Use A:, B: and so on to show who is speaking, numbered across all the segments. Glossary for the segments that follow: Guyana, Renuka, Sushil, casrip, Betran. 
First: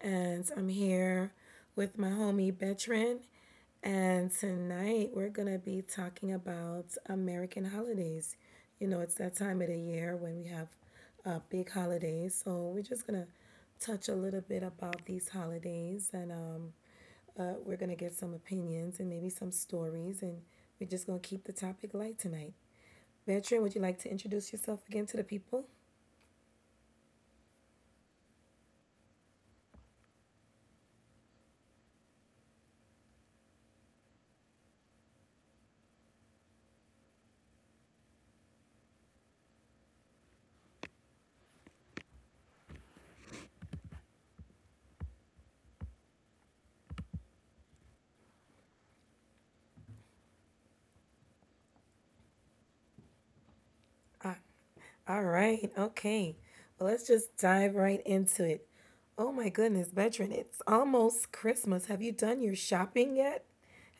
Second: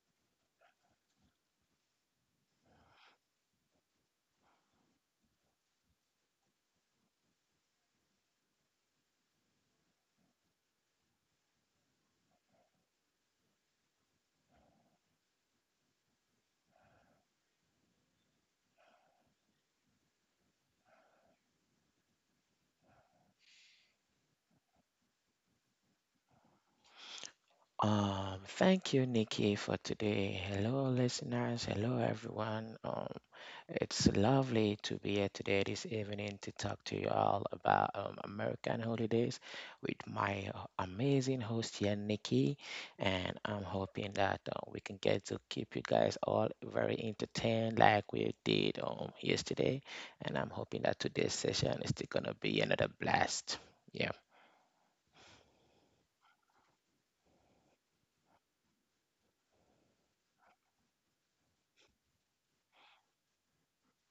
A: and I'm here with my homie Betran, and tonight we're gonna be talking about American holidays. You know, it's that time of the year when we have big holidays, so we're just gonna touch a little bit about these holidays, and we're gonna get some opinions and maybe some stories, and we're just gonna keep the topic light tonight. Betran, would you like to introduce yourself again to the people?
B: Thank you, Nikki, for today. Hello, listeners. Hello, everyone. It's lovely to be here today this evening to talk to you all about American holidays with my amazing host here, Nikki. And I'm hoping that we can get to keep you guys all very entertained like we did yesterday. And I'm hoping that today's session is still going to be another blast. Yeah.
A: All right. Okay. Well, let's just dive right into it. Oh my goodness, veteran, it's almost Christmas. Have you done your shopping yet?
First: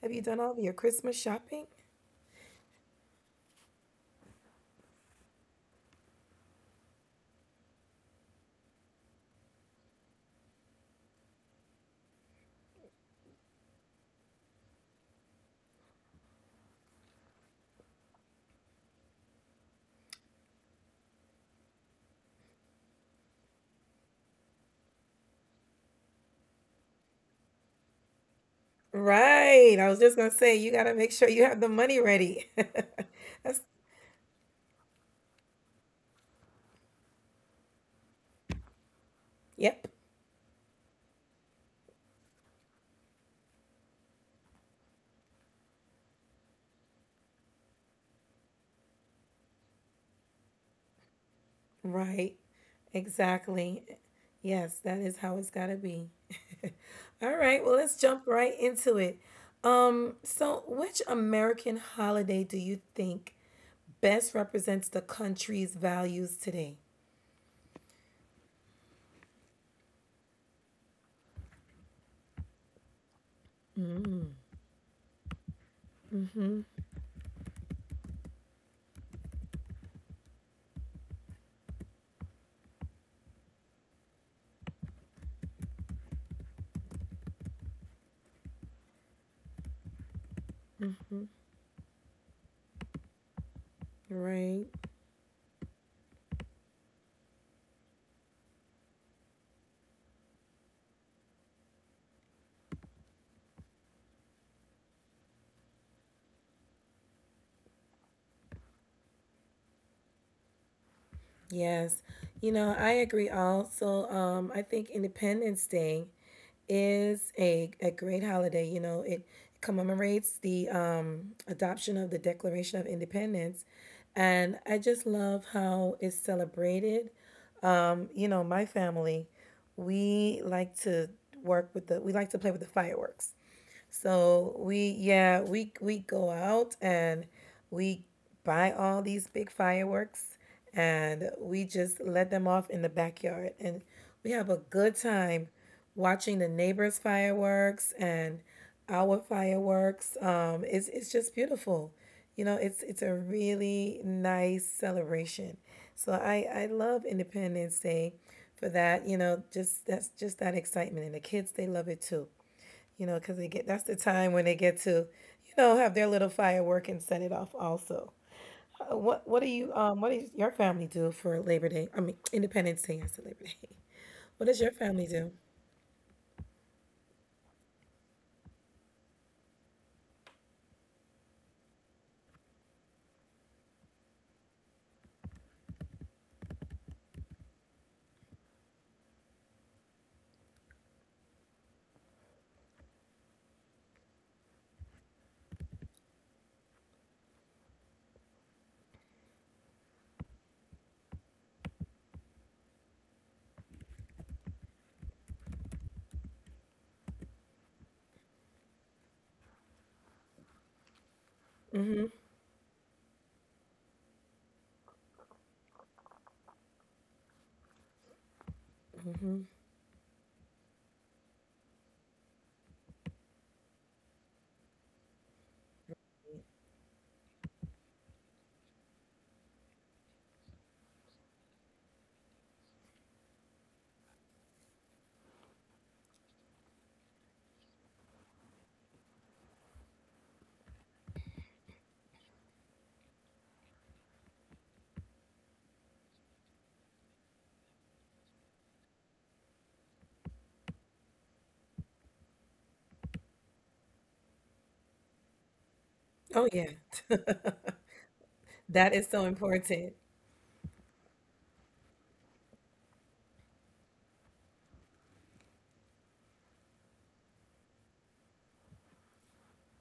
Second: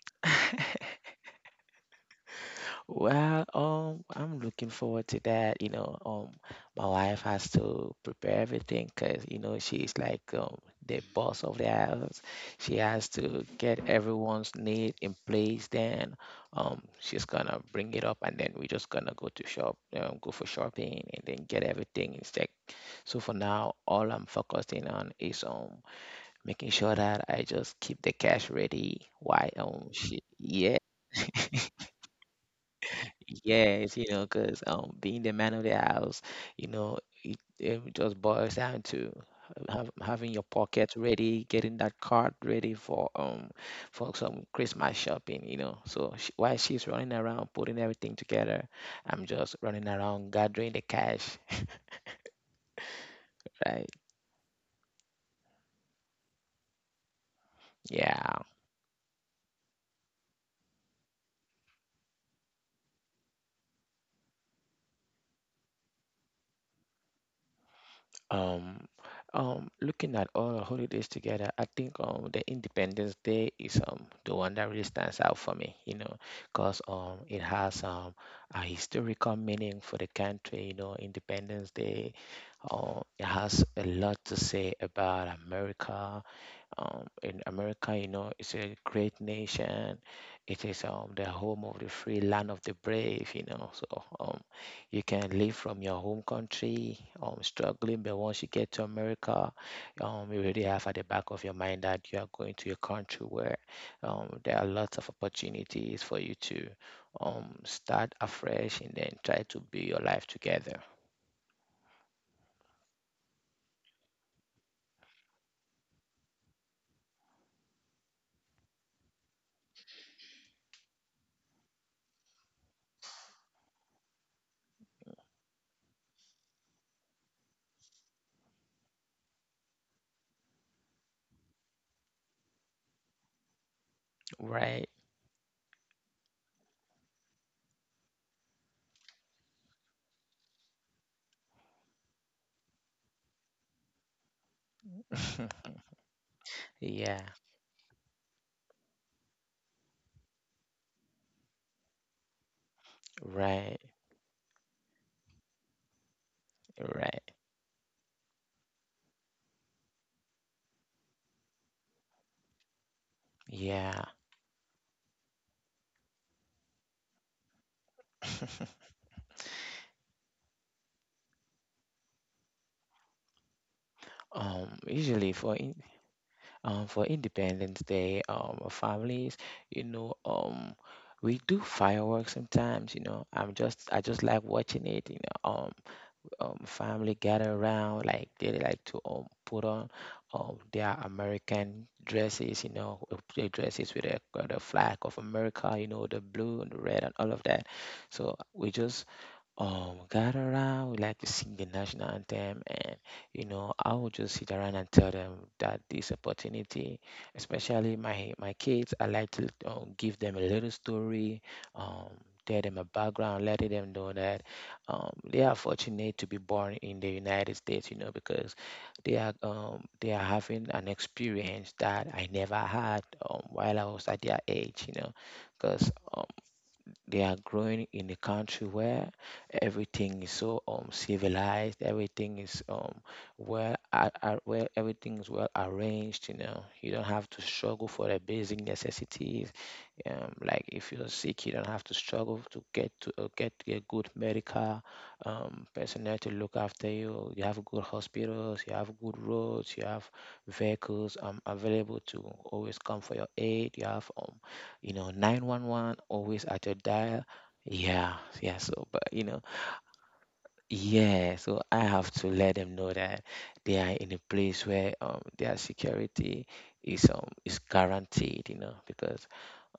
A: Have you done all of your Christmas shopping?
B: Well, I'm looking forward to that. You know, my wife has to prepare everything because, you know, she's like the boss of the house. She has to get everyone's need in place. Then, she's gonna bring it up, and then we're just gonna go to shop, go for shopping, and then get everything in check. So for now, all I'm focusing on is making sure that I just keep the cash ready. Why
A: Right. I was just
B: she
A: going to say, you
B: yeah
A: got to make sure you have the money ready. That's,
B: Yes, you know, 'cause being the man of the house, you know, it just boils down to have,
A: yep.
B: having your pocket ready, getting that card ready for some Christmas shopping, you know. So she, while she's running around putting everything together, I'm just running around gathering the cash,
A: Right. Exactly.
B: right?
A: Yes, that is how it's got to be. All right, well, let's jump
B: Yeah.
A: right into it. So which American holiday do you think best represents the country's values today?
B: Um, Looking at all the holidays together, I think the Independence Day is the one that really stands out for me, you know, because it has a historical meaning for the country, you know, Independence Day. It has a lot to say about America, in America, you know, it's a great nation. It is the home of the free, land of the brave, you know. So
A: Right.
B: you can leave from your home country, struggling, but once you get to America, you really have at the back of your mind that you are going to a country where there are lots of opportunities for you to start afresh and then try to build your life together,
A: Yes. You know, I agree also. I think Independence Day is a great holiday. You know, it commemorates the adoption of the Declaration of Independence. And I just love how it's celebrated. You know, my family, we like to we like to play with the fireworks. So we
B: right?
A: yeah, we go out and we buy all these big fireworks and we just let them off in the backyard and we have a good time watching the neighbors'
B: Yeah,
A: fireworks and our fireworks. Um, it's just beautiful. You know, it's a
B: right,
A: really nice celebration. So I love
B: right.
A: Independence Day for that, you know, just that's just that excitement, and the kids they love it too, you know, because they get that's the
B: Yeah.
A: time when they get to, you know, have their little firework and set it off also. Uh, What what do you what does your family do for Labor Day? I mean Independence Day, I said Labor Day. What does your
B: Um,
A: family do?
B: usually for in, um, for Independence Day, our families, you know, we do fireworks sometimes. You know, I just like watching it. You know, family gather around, like they like to put on their American dresses. You know, their dresses with the flag of America. You know, the blue and the red and all of that. So we just gather around, we like to sing the national anthem, and you know, I will just sit around and tell them that this opportunity, especially my kids, I like to give them a little story, um, tell them a background, letting them know that they are fortunate to be born in the United States, you know, because they are having an experience that I never had while I was at their age, you know, because they are growing in a country where everything is so civilized, everything is well where everything is well arranged, you know. You don't have to struggle for the basic necessities like if you're sick, you don't have to struggle to get a good medical personnel to look after you. You have good hospitals, you have good roads, you have vehicles available to always come for your aid. You have you know, 911
A: Oh
B: always at
A: yeah.
B: your dial. Yeah, yeah. So,
A: That
B: but
A: is so
B: you know,
A: important.
B: yeah. So I have to let them know that they are in a place where their security is guaranteed. You know, because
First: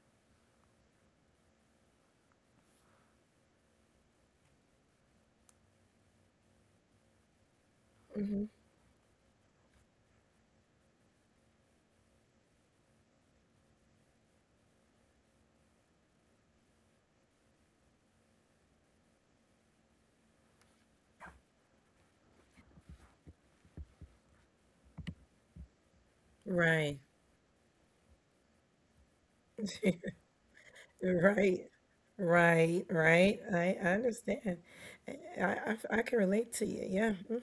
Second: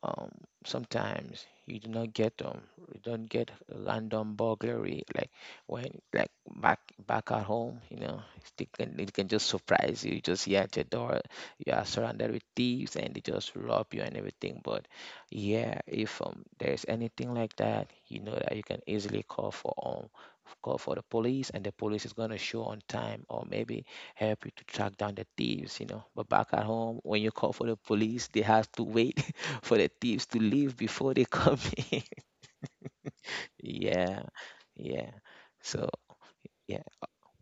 B: um sometimes you do not get you don't get random burglary like when, like, back back at home, you know, they can it can just surprise you. You just hear at your door, you are surrounded with thieves and they just rob you and everything. But yeah, if there's anything like that, you know, that you can easily call for call for the police, and the police is going to show on time, or maybe help you to track down the thieves, you know. But back at
A: Right.
B: home, when you call for the police, they have to wait for the thieves to leave before they come
A: Right.
B: in.
A: Right. Right. I
B: Yeah,
A: understand.
B: yeah.
A: I, I
B: So
A: I can relate to you.
B: yeah,
A: Yeah. Mm,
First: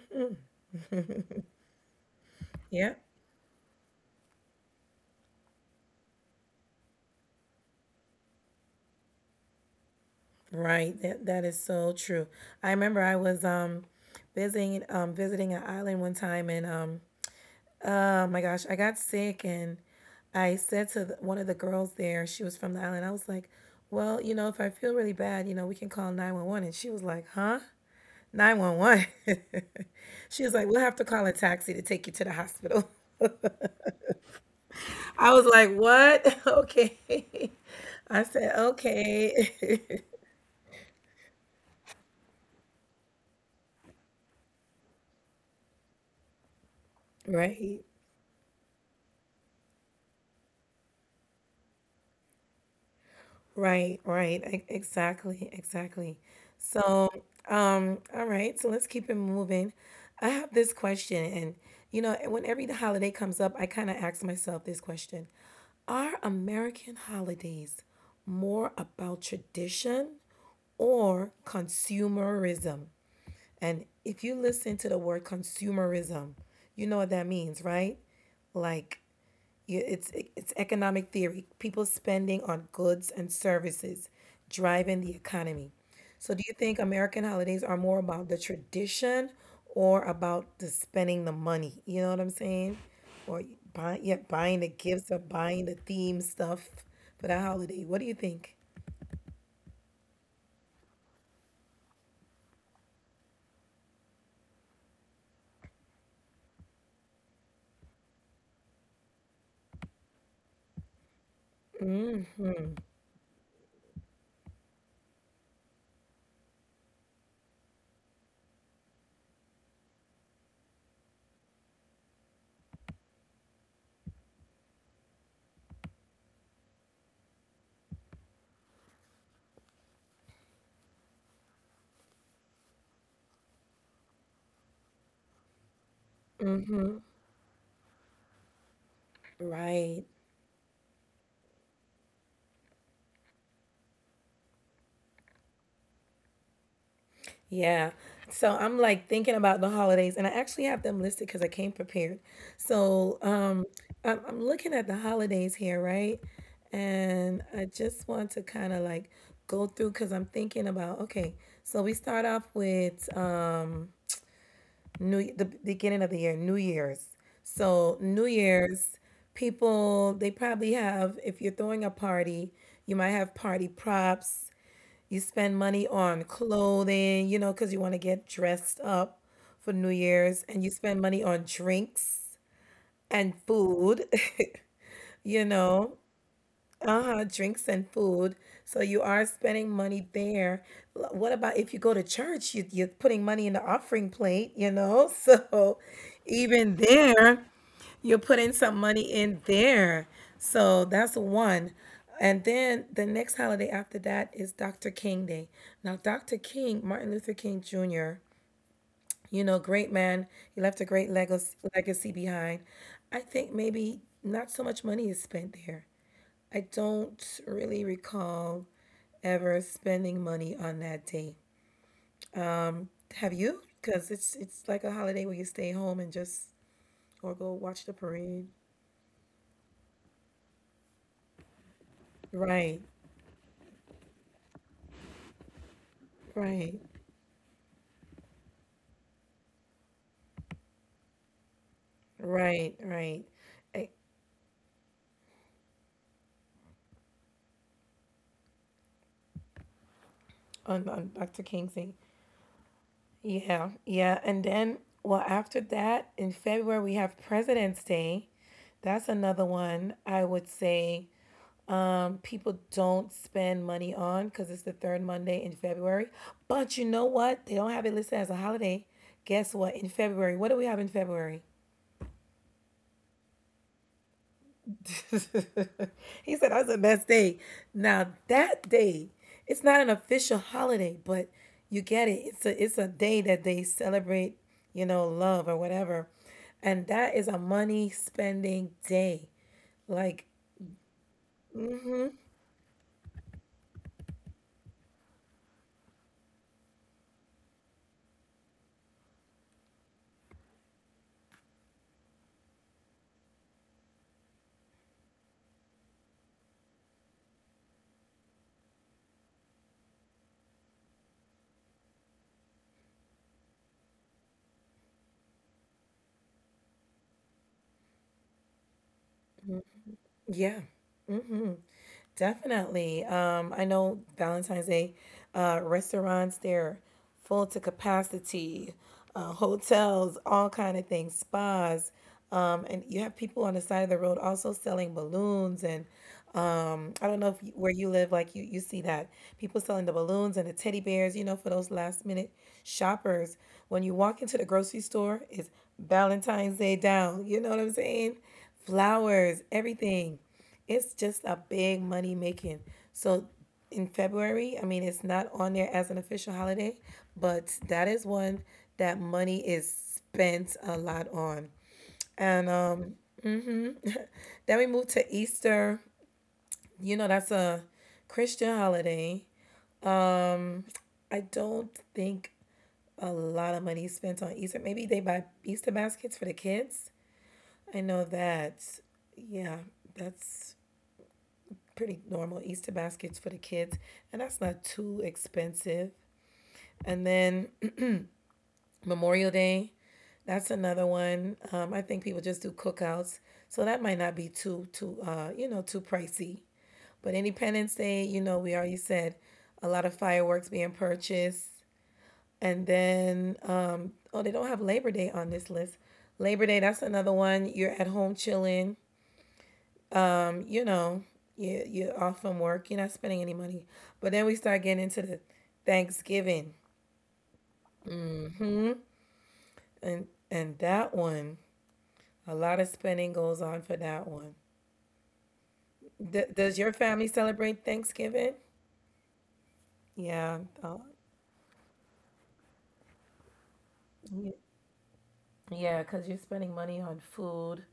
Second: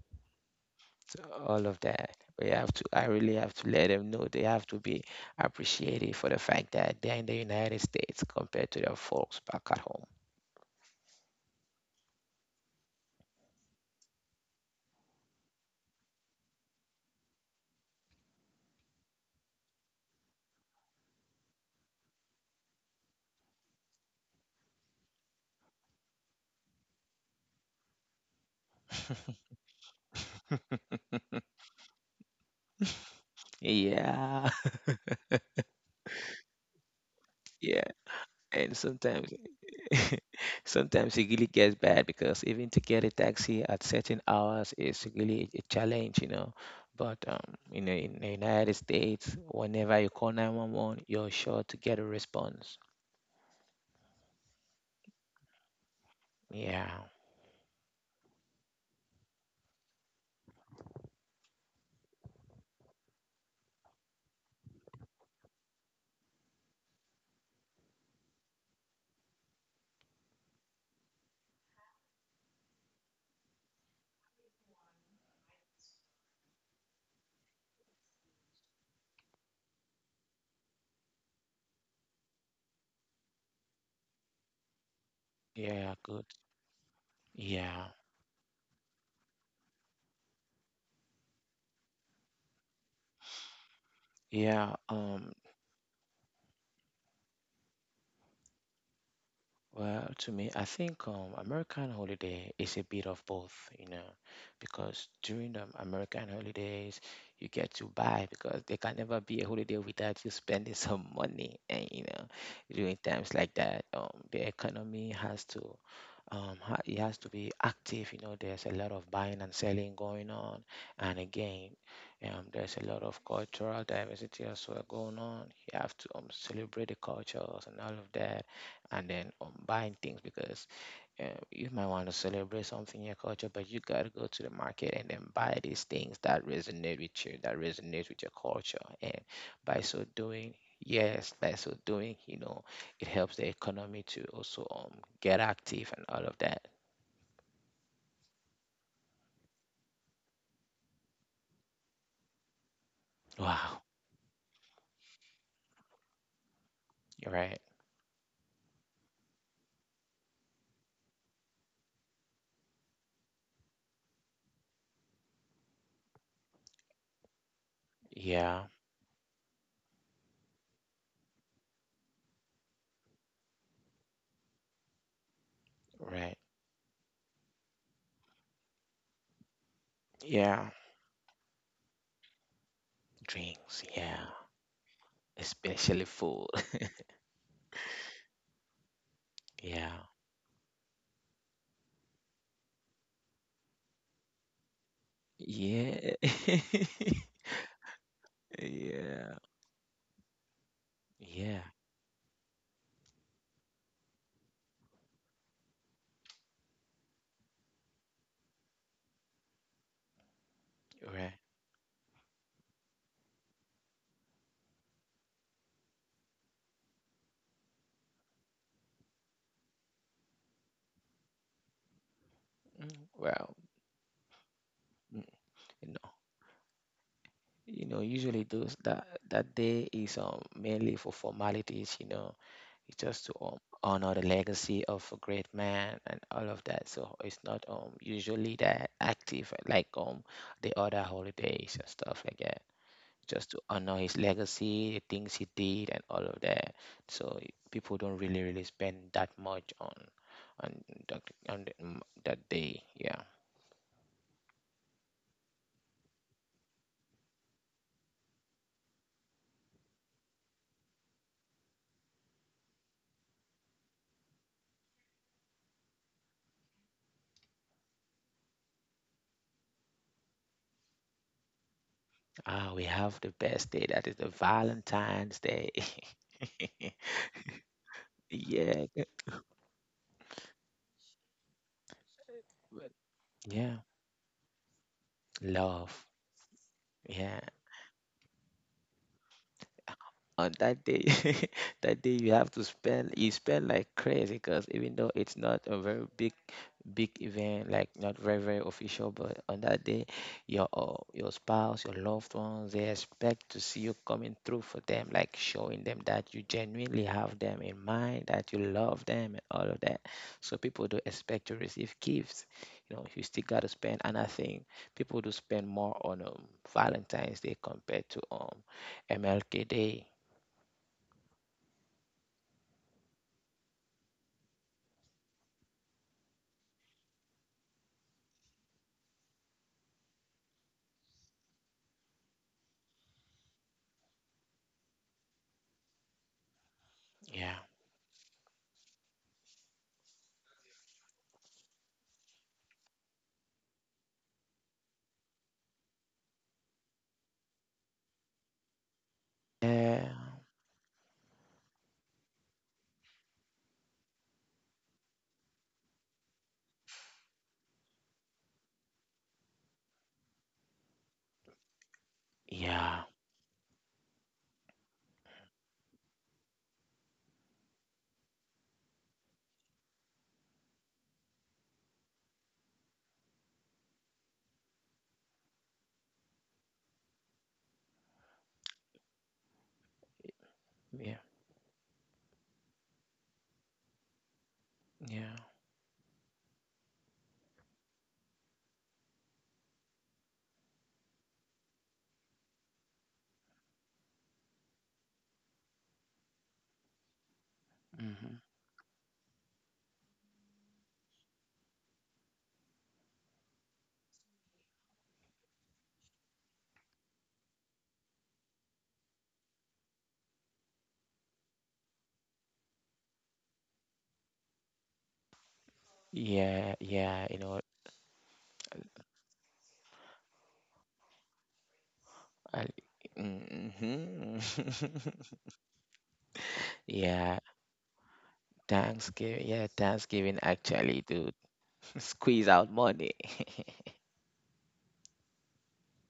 B: so all of that. We have to.
A: yeah.
B: I really have to let them know they have to be appreciated for the fact that they're in the United States compared to their folks back at home.
A: Right. That that is so true. I remember I was visiting an island one time and um Oh my gosh, I got sick and I said to the, one of the girls there, she was from the island. I was like, "Well, you know, if I feel really bad, you know, we can call 911." And she was like, "Huh? 911?" She was like, "We'll have to call a taxi to take you to the hospital."
B: Yeah,
A: I was like, "What? Okay."
B: yeah.
A: I said,
B: And sometimes
A: "Okay."
B: sometimes it really gets bad because even to get a taxi at certain hours is really a challenge, you know. But
A: Right.
B: you know, in the United States, whenever you call 911, you're sure to get a response.
A: Right, right. e- Exactly, exactly.
B: Yeah,
A: So, all right, so let's keep it moving. I have this question, and you know, when every holiday comes up, I kind of ask myself this question. Are American holidays more about tradition or consumerism? And if you listen to the word consumerism, you know what that means, right? Like you- it's economic theory. People spending on goods and services driving the economy.
B: yeah, good.
A: So do you think American holidays are
B: Yeah,
A: more about the tradition or about the spending the money? You know what I'm saying? Or buy, yeah, buying the
B: yeah.
A: gifts or buying the theme stuff for the holiday. What do you think?
B: Well, to me, I think American holiday is a bit of both, you know, because during the American holidays, you get to buy because there can never be a holiday without you spending some money. And, you know, during times like that, the economy has to he has to be active. You know, there's a lot of buying and selling going on, and again, there's a lot of cultural diversity as well going on. You have to celebrate the cultures and all of that, and then buying things because uh, you might want to celebrate something in your culture, but you gotta go to the market and then buy these things that resonate with you, that resonate with your culture. And by
A: Right.
B: so doing, yes, by so doing, you know, it helps the economy to also get active and all of that.
A: Yeah. So I'm like thinking about the holidays, and I actually have them listed because I came prepared. So
B: Wow,
A: I'm looking at the holidays here, right? And I
B: right.
A: just want to kind of like go through because I'm thinking about okay. So we start off with new the beginning of the year, New Year's. So New
B: Yeah,
A: Year's, people they probably have if you're throwing a party, you might have party props, you spend money on
B: right.
A: clothing, you know, because you want to get dressed up for New Year's, and you
B: Yeah,
A: spend money on drinks and
B: drinks.
A: food,
B: Yeah,
A: you know,
B: especially food.
A: uh-huh, drinks and food. So you are spending
B: Yeah,
A: money there. L- What about if you go to church? You, you're putting money in the offering plate, you know? So
B: yeah,
A: even there, you're putting some money in
B: yeah,
A: there. So that's
B: yeah.
A: one. And then the next holiday after that is Dr. King Day. Now, Dr. King, Martin Luther King Jr., you know, great man. He left a great
B: Right.
A: legacy, legacy behind. I think maybe not so much money is spent there. I don't really recall ever spending money on that day.
B: Mm,
A: Have
B: well.
A: you? Because it's like a holiday where you stay home and
B: Mm,
A: just or go watch
B: you
A: the
B: know,
A: parade.
B: usually those, that that day is mainly for formalities, you know.
A: Right,
B: It's just to honor the legacy of a great man and all of
A: right.
B: that, so it's not usually that active like the other holidays and stuff like that.
A: Right, right.
B: Just to
A: Eh,
B: honor his legacy, the things he did and all of that. So people don't really spend that much on
A: on
B: that,
A: Dr. King
B: on the-
A: thing.
B: mm, that day, yeah.
A: Yeah, yeah. And then, well, after that, in February, we have President's Day. That's another one I would say people don't spend money on because it's the third Monday in February. But you know what? They don't have it listed as a holiday. Guess what? In February, what do we have in February?
B: Ah, we have the best day, that is the valentine's day.
A: He said that's the best day. Now that
B: Yeah,
A: day, it's not an official holiday, but you get it. It's a day that they
B: yeah,
A: celebrate, you know, love or whatever.
B: love.
A: And that is a
B: Yeah,
A: money spending day. Like,
B: on that day that day you have to spend, you spend like crazy, because even though it's not a very big event, like, not very official, but on that day your spouse, your loved ones, they expect to see you coming through for them, like showing them that you genuinely have them in mind, that you love them and all of that. So people do expect to receive gifts, you know. You still got to spend, and I think people do spend more on valentine's day compared to mlk day.
A: yeah. Mm-hmm. Definitely. I know Valentine's Day restaurants, they're full to capacity, hotels, all kind of things, spas. And you have people on the side of the road also selling balloons and I don't know if you, where you
B: Yeah.
A: live, like you see that people selling the balloons and the teddy bears, you know, for those last minute shoppers. When you walk into the grocery store, it's Valentine's Day down. You know what I'm saying? Flowers, everything.
B: Uh,
A: It's just a big money making. So in February, I mean, it's not on there as an official holiday, but that is one that money is spent a lot on. And hmm
B: yeah.
A: then we move to Easter. You know, that's a Christian holiday. Um, I don't think a lot of money is spent on Easter. Maybe they buy Easter baskets for the kids. I know that. Yeah, that's pretty
B: Yeah.
A: normal Easter baskets for the kids, and that's not too expensive.
B: Yeah.
A: And then Memorial Day, that's another one. I think people just do cookouts, so that might not be too you know, too pricey. But Independence Day, you know, we already said
B: Hmm.
A: a lot of fireworks being purchased, and then oh, they don't have Labor Day on this list. Labor Day, that's another one. You're at home chilling you know, you're off from work, you're not spending any money. But then we start getting into the Thanksgiving,
B: Yeah. Yeah. You know.
A: and that one, a lot of spending goes on for that
B: I,
A: one.
B: hmm,
A: D- does your family celebrate Thanksgiving?
B: yeah.
A: Yeah,
B: Thanksgiving. Yeah. Thanksgiving actually do squeeze
A: y-
B: out money.
A: yeah, because you're spending money on food,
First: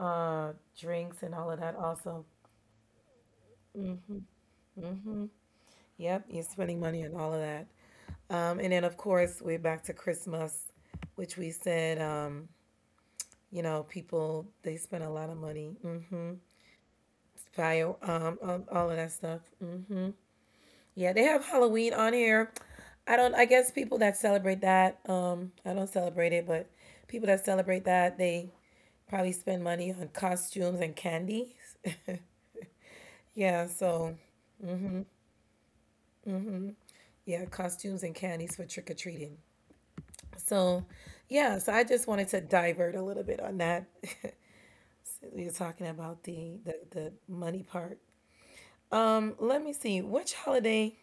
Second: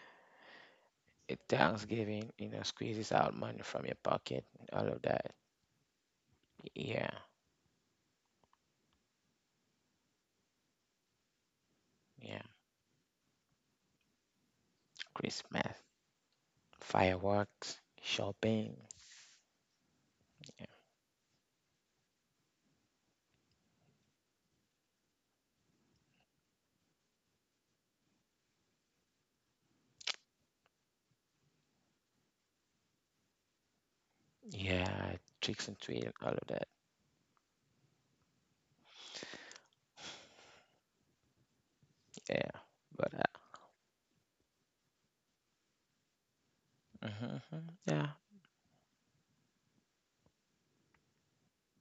A: uh, drinks, and all of that.
B: Thanksgiving,
A: Also,
B: you know, squeezes out money from your pocket. All of that.
A: hmm, yep, you're spending
B: Yeah.
A: money on all of that. And then of course we're back to Christmas, which we said.
B: Yeah.
A: You know, people they spend a lot of
B: Christmas,
A: money. Mm-hmm.
B: fireworks,
A: Fire,
B: shopping.
A: all of that stuff. Mm-hmm.
B: Yeah.
A: Yeah, they have Halloween on here. I don't. I guess people that celebrate that. I don't celebrate it, but people that celebrate that they probably spend money on costumes and candies. Yeah. So
B: Yeah. Tricks and treats. All of that.
A: yeah, costumes and candies for trick or treating. So yeah. So I
B: Yeah.
A: just wanted to
B: But
A: divert a little bit on that. We were talking about the
B: mhm,
A: the
B: mhm,
A: the
B: yeah.
A: money part. Let me see. Which holiday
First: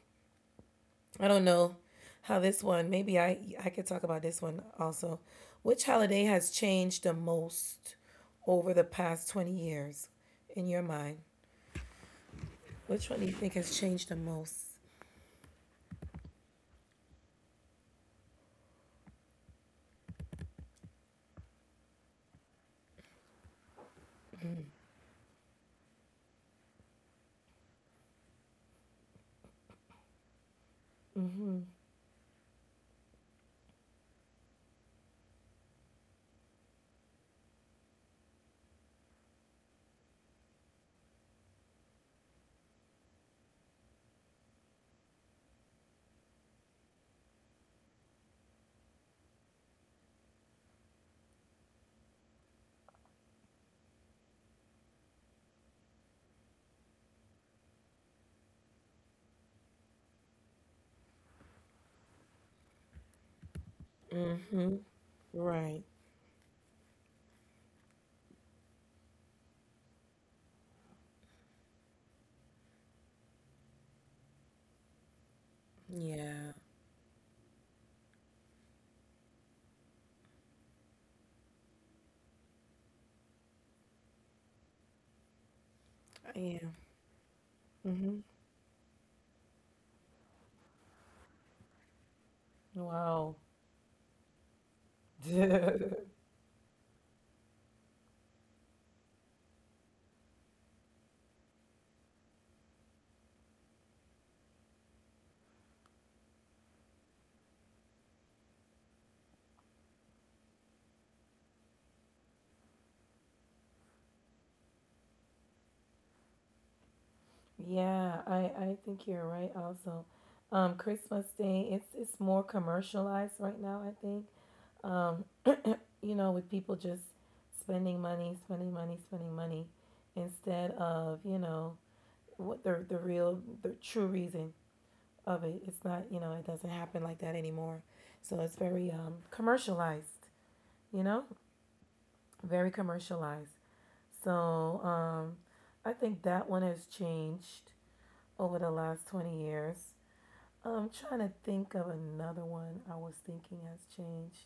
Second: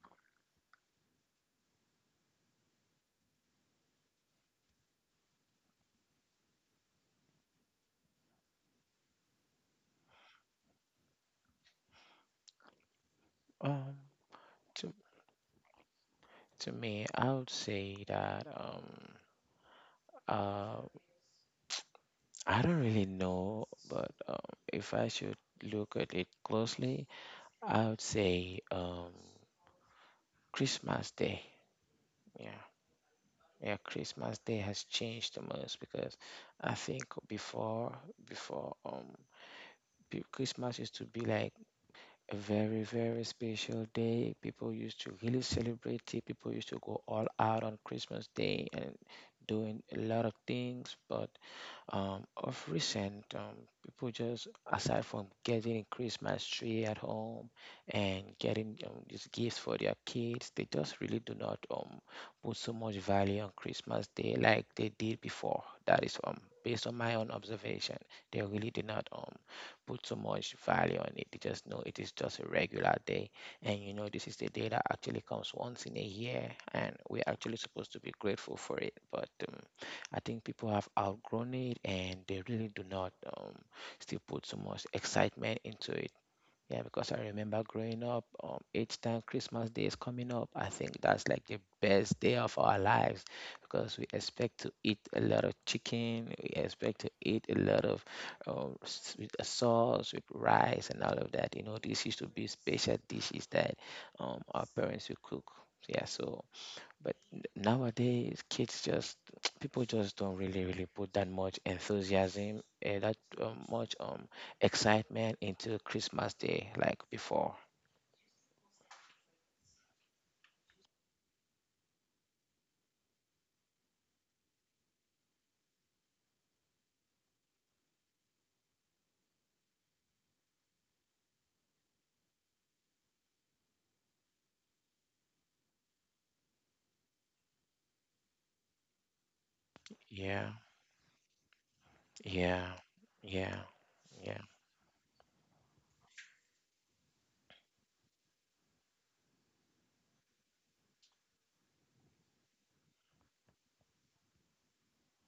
A: I don't know how this one. Maybe I could talk about this one also. Which holiday has changed the most over the past 20 years in your mind? Which one do you think has
B: Um.
A: changed the most?
B: so, To me, I would say that uh, I don't really know, but if I should look at it closely, I would say Christmas Day. Yeah, yeah, Christmas Day has changed the most because I think before, before Christmas used to be like a very, very special day. People used to really celebrate it. People used to go all out on Christmas Day and doing a lot of things, but of recent, people just aside from getting Christmas tree at home and getting these gifts for their kids, they just really do not put so much value on Christmas Day like they did before.
A: Mhm.
B: That is
A: Right.
B: based on my own observation. They really did not put so much value on it. They just know it is just a regular day, and you know this is the day that actually comes once in a year, and we're
A: Yeah.
B: actually supposed to be grateful for it, but. I think people have outgrown it and they really do not still put so much excitement into it. Yeah, because I
A: Yeah.
B: remember growing up, each
A: Mhm.
B: time Christmas Day is coming up, I think that's like the best day of our lives because we
A: Wow.
B: expect to eat a lot of chicken, we
A: Yeah,
B: expect to eat a lot of with a sauce, with rice, and all of that. You know, this used to be special dishes that our parents would cook. Yeah, so but nowadays, kids just people just don't really put that much enthusiasm and that much excitement into Christmas Day like before.
A: I think you're right also. Um, Christmas Day, it's more commercialized right now, I think, you know, with people just spending money, spending money, spending money instead of, you know, what the real the true reason of it. It's not, you know, it doesn't happen like that anymore. So it's very
B: Yeah,
A: commercialized, you know?
B: yeah,
A: Very
B: yeah,
A: commercialized.
B: yeah,
A: So, um, I think that one has changed over the last 20 years. I'm trying to think of another one I was thinking has changed.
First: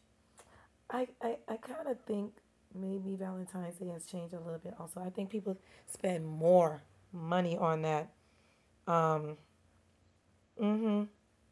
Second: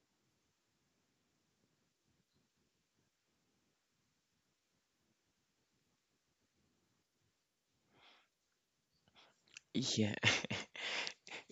A: I kind of think maybe Valentine's Day has changed a little bit also. I think people spend more money on that. Um,
B: yeah.
A: mm-hmm.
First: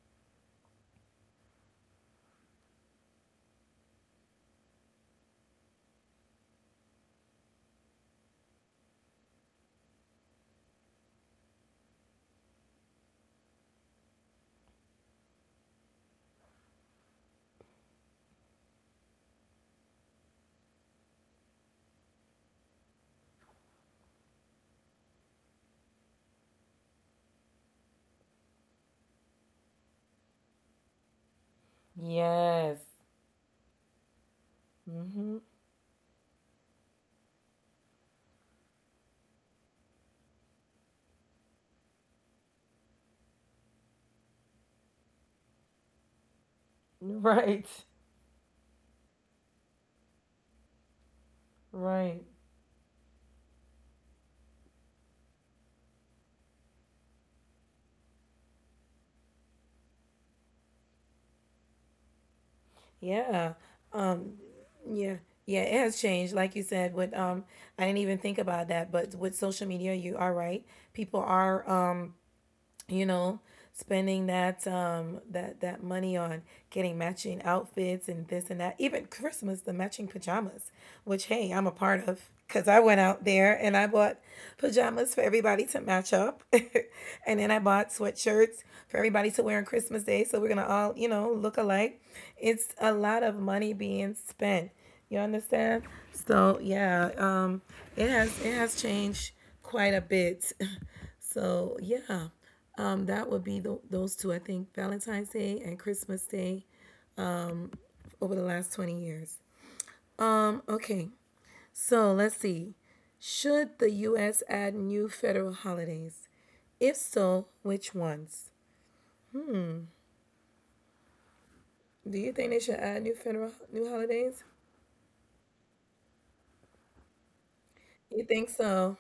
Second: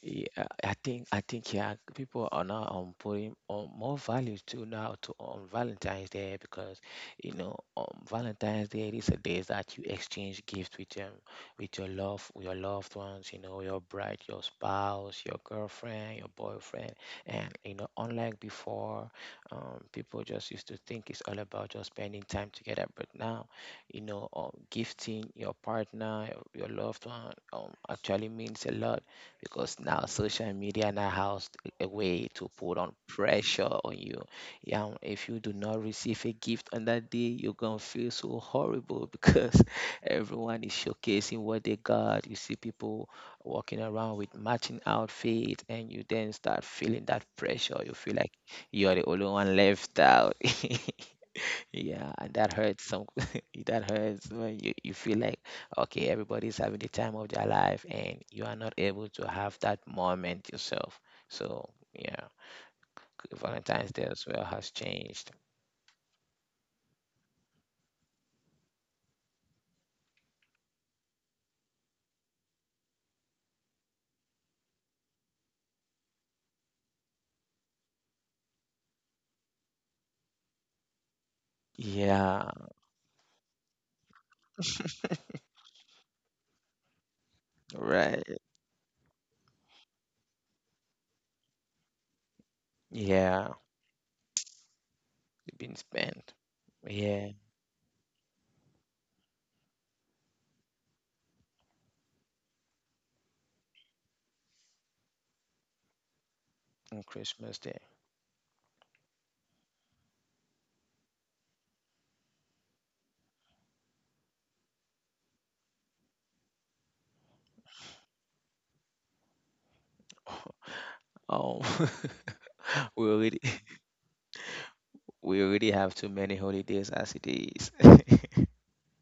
B: Yeah, I think yeah, people are now putting on more value to now to on Valentine's Day because you know on Valentine's Day is a day that you exchange gifts with your love with your loved ones, you know, your bride, your spouse, your girlfriend, your boyfriend. And you know, unlike before, people just used to think it's all about just spending time together. But now, you know, gifting your partner, your loved one, actually means a lot because now social media now has a way to put
A: Yes.
B: on pressure on you. Yeah, if you
A: Mm-hmm.
B: do not receive a gift on that day, you're gonna feel so horrible because everyone is showcasing what they got. You see people walking around with matching outfit, and you then start feeling that
A: Right.
B: pressure. You feel like you're the only one left out. Yeah,
A: Right.
B: and that hurts some that hurts when you feel like okay, everybody's having the time of their life and you are not able to have that moment yourself. So yeah,
A: Yeah.
B: Valentine's Day as well has
A: Yeah.
B: changed.
A: Yeah, it has changed, like you said. With I didn't even think about that, but with social media, you are right. People are you know spending that that money on getting matching outfits and this and that, even Christmas, the matching pajamas, which hey, I'm a part of
B: Yeah,
A: because I went out there and I bought pajamas for everybody to match up and then I bought
B: right.
A: sweatshirts for everybody to wear on Christmas Day, so we're gonna all, you know, look alike. It's a lot of
B: Yeah,
A: money being spent, you
B: it's
A: understand.
B: been spent.
A: So yeah,
B: Yeah,
A: it has, it has changed quite a bit. So yeah, that would be the, those two, I think, Valentine's Day and Christmas Day,
B: on Christmas Day.
A: over the last 20 years. Okay, so let's see. Should the U.S. add new federal holidays? If so, which ones?
B: Oh,
A: Do you think they should add
B: we
A: new
B: already
A: federal new holidays?
B: we already have too many holidays as it is.
A: You think so?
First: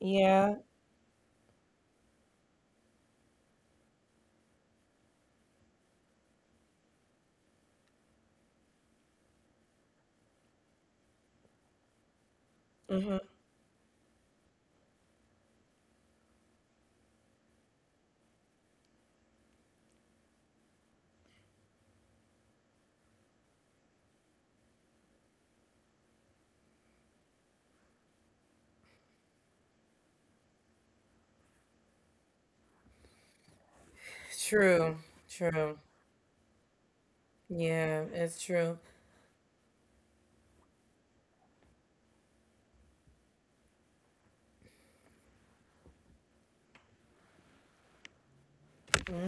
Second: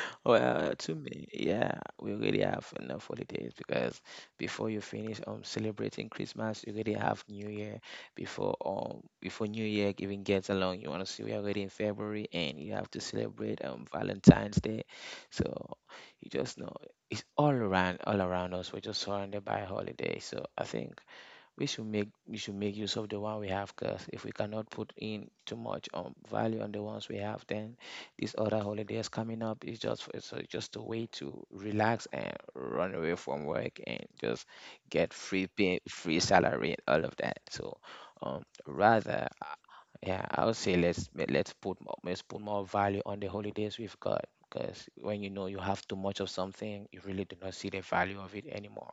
A: Yeah.
B: Well, to me, yeah, we really have enough holidays because before you finish celebrating Christmas, you already have New Year. Before New Year even gets along, you want to see we're already in February and you have to
A: Mm-hmm.
B: celebrate Valentine's Day. So you just know it's all around us. We're just surrounded by holidays. So I think we should make use of the one we have because if we cannot put in too much value on the ones we have, then these other holidays coming up is just a way to relax and run away from work and just
A: True.
B: get
A: True.
B: free pay free salary and all of that.
A: Yeah,
B: So
A: it's true.
B: rather yeah, I would say let's put more value on the holidays we've got, because when you know you have too much of something, you really do not see the value of it anymore.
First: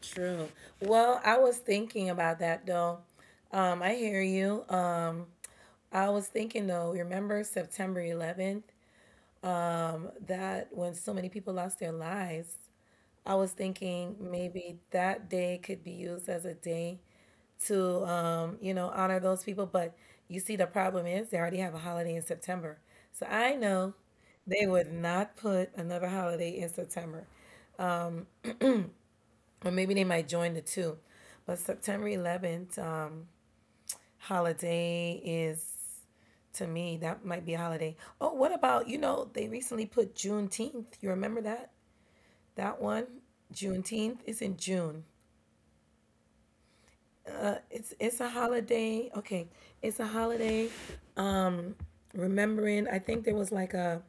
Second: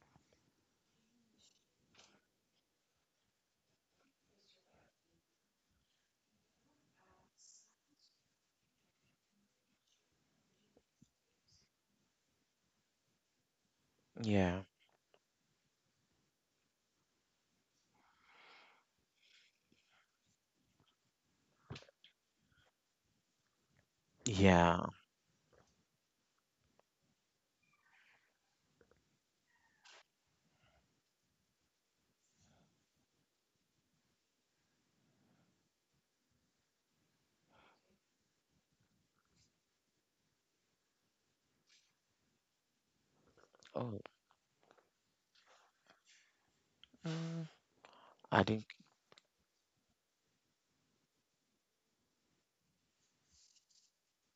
A: True. Well, I was thinking about that though. I hear you. I was thinking though, remember September 11th? That when so many people lost their lives, I was thinking
B: Yeah,
A: maybe that day could be used as a day to, you know, honor those people. But you see, the problem is they already have a holiday in September. So I know they
B: yeah.
A: would not put another holiday in September, or maybe they might join the two. But September 11th holiday is, to me, that might be a holiday. Oh, what about, you know, they recently put Juneteenth. You remember that? That one?
B: Oh,
A: Juneteenth is in June.
B: mm,
A: It's
B: I
A: it's a
B: think.
A: holiday. Okay, it's a holiday. Um, Remembering, I think there was like a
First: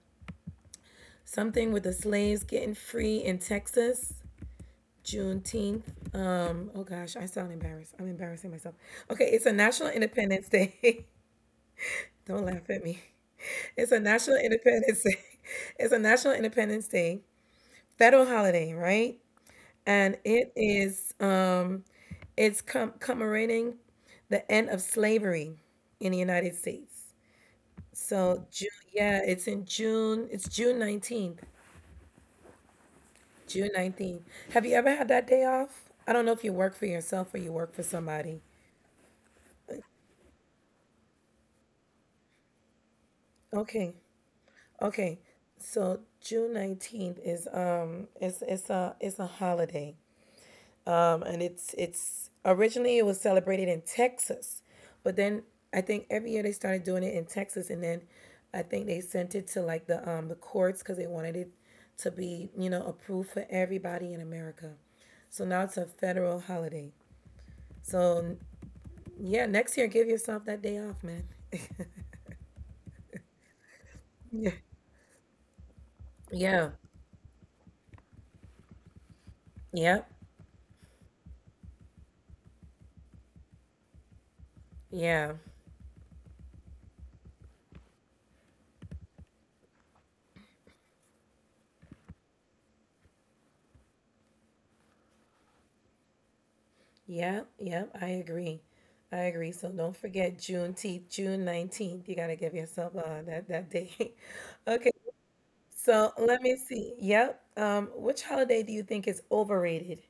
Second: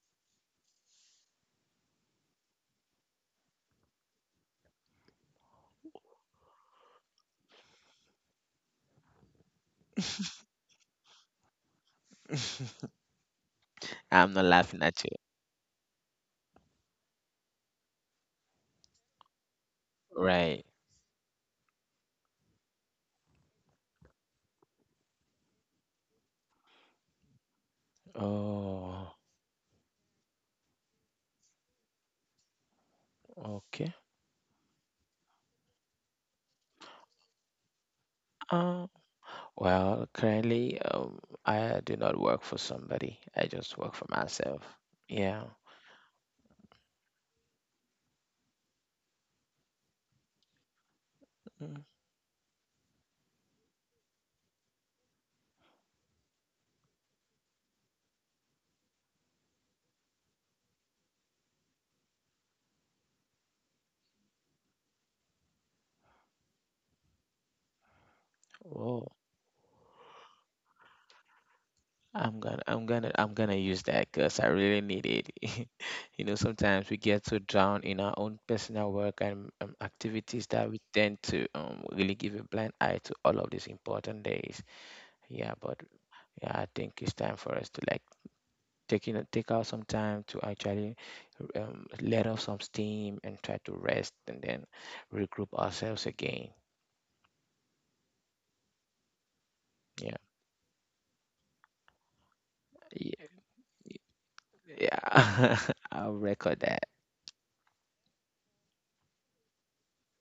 A: something with the slaves getting free in Texas. Juneteenth. Oh gosh, I sound embarrassed. I'm embarrassing myself. Okay, it's a National Independence Day. Don't laugh at me. It's a
B: I'm
A: National
B: not laughing
A: Independence
B: at you.
A: Day. It's a National Independence Day. Federal holiday, right? And it
B: Right.
A: is it's com- commemorating the end of slavery in the United States. So June,
B: Oh,
A: yeah, it's in June. It's June 19th. June
B: okay.
A: 19th. Have you ever had that day off? I don't know if you work for yourself or you work for somebody.
B: Uh, well, currently, I do not work for somebody. I just work
A: Okay.
B: for myself.
A: Okay.
B: Yeah.
A: So June 19th is it's a holiday. And it's
B: Mm,
A: it's originally it was celebrated in Texas, but then I think every year they started doing it in Texas, and then I think they sent it to like the courts because they wanted it to be, you know, approved for everybody in America. So now it's a federal holiday. So
B: oh,
A: yeah, next year give yourself that day off, man.
B: I'm gonna use that because I
A: Yeah,
B: really need it. You know,
A: yeah,
B: sometimes we get so drowned in our own personal work and
A: yeah,
B: activities that we tend to really give a blind eye to all of these important days.
A: yeah.
B: Yeah, but yeah, I think it's time for us to like taking take out some time to actually let off some steam and try to rest and then regroup ourselves again.
A: Yeah, yeah, I agree. I agree. So don't
B: Yeah,
A: forget Juneteenth, June 19th. You got to give yourself
B: yeah,
A: that, that day. Okay,
B: yeah. I'll
A: so let
B: record
A: me
B: that.
A: see. Yep. Which holiday do you think is overrated?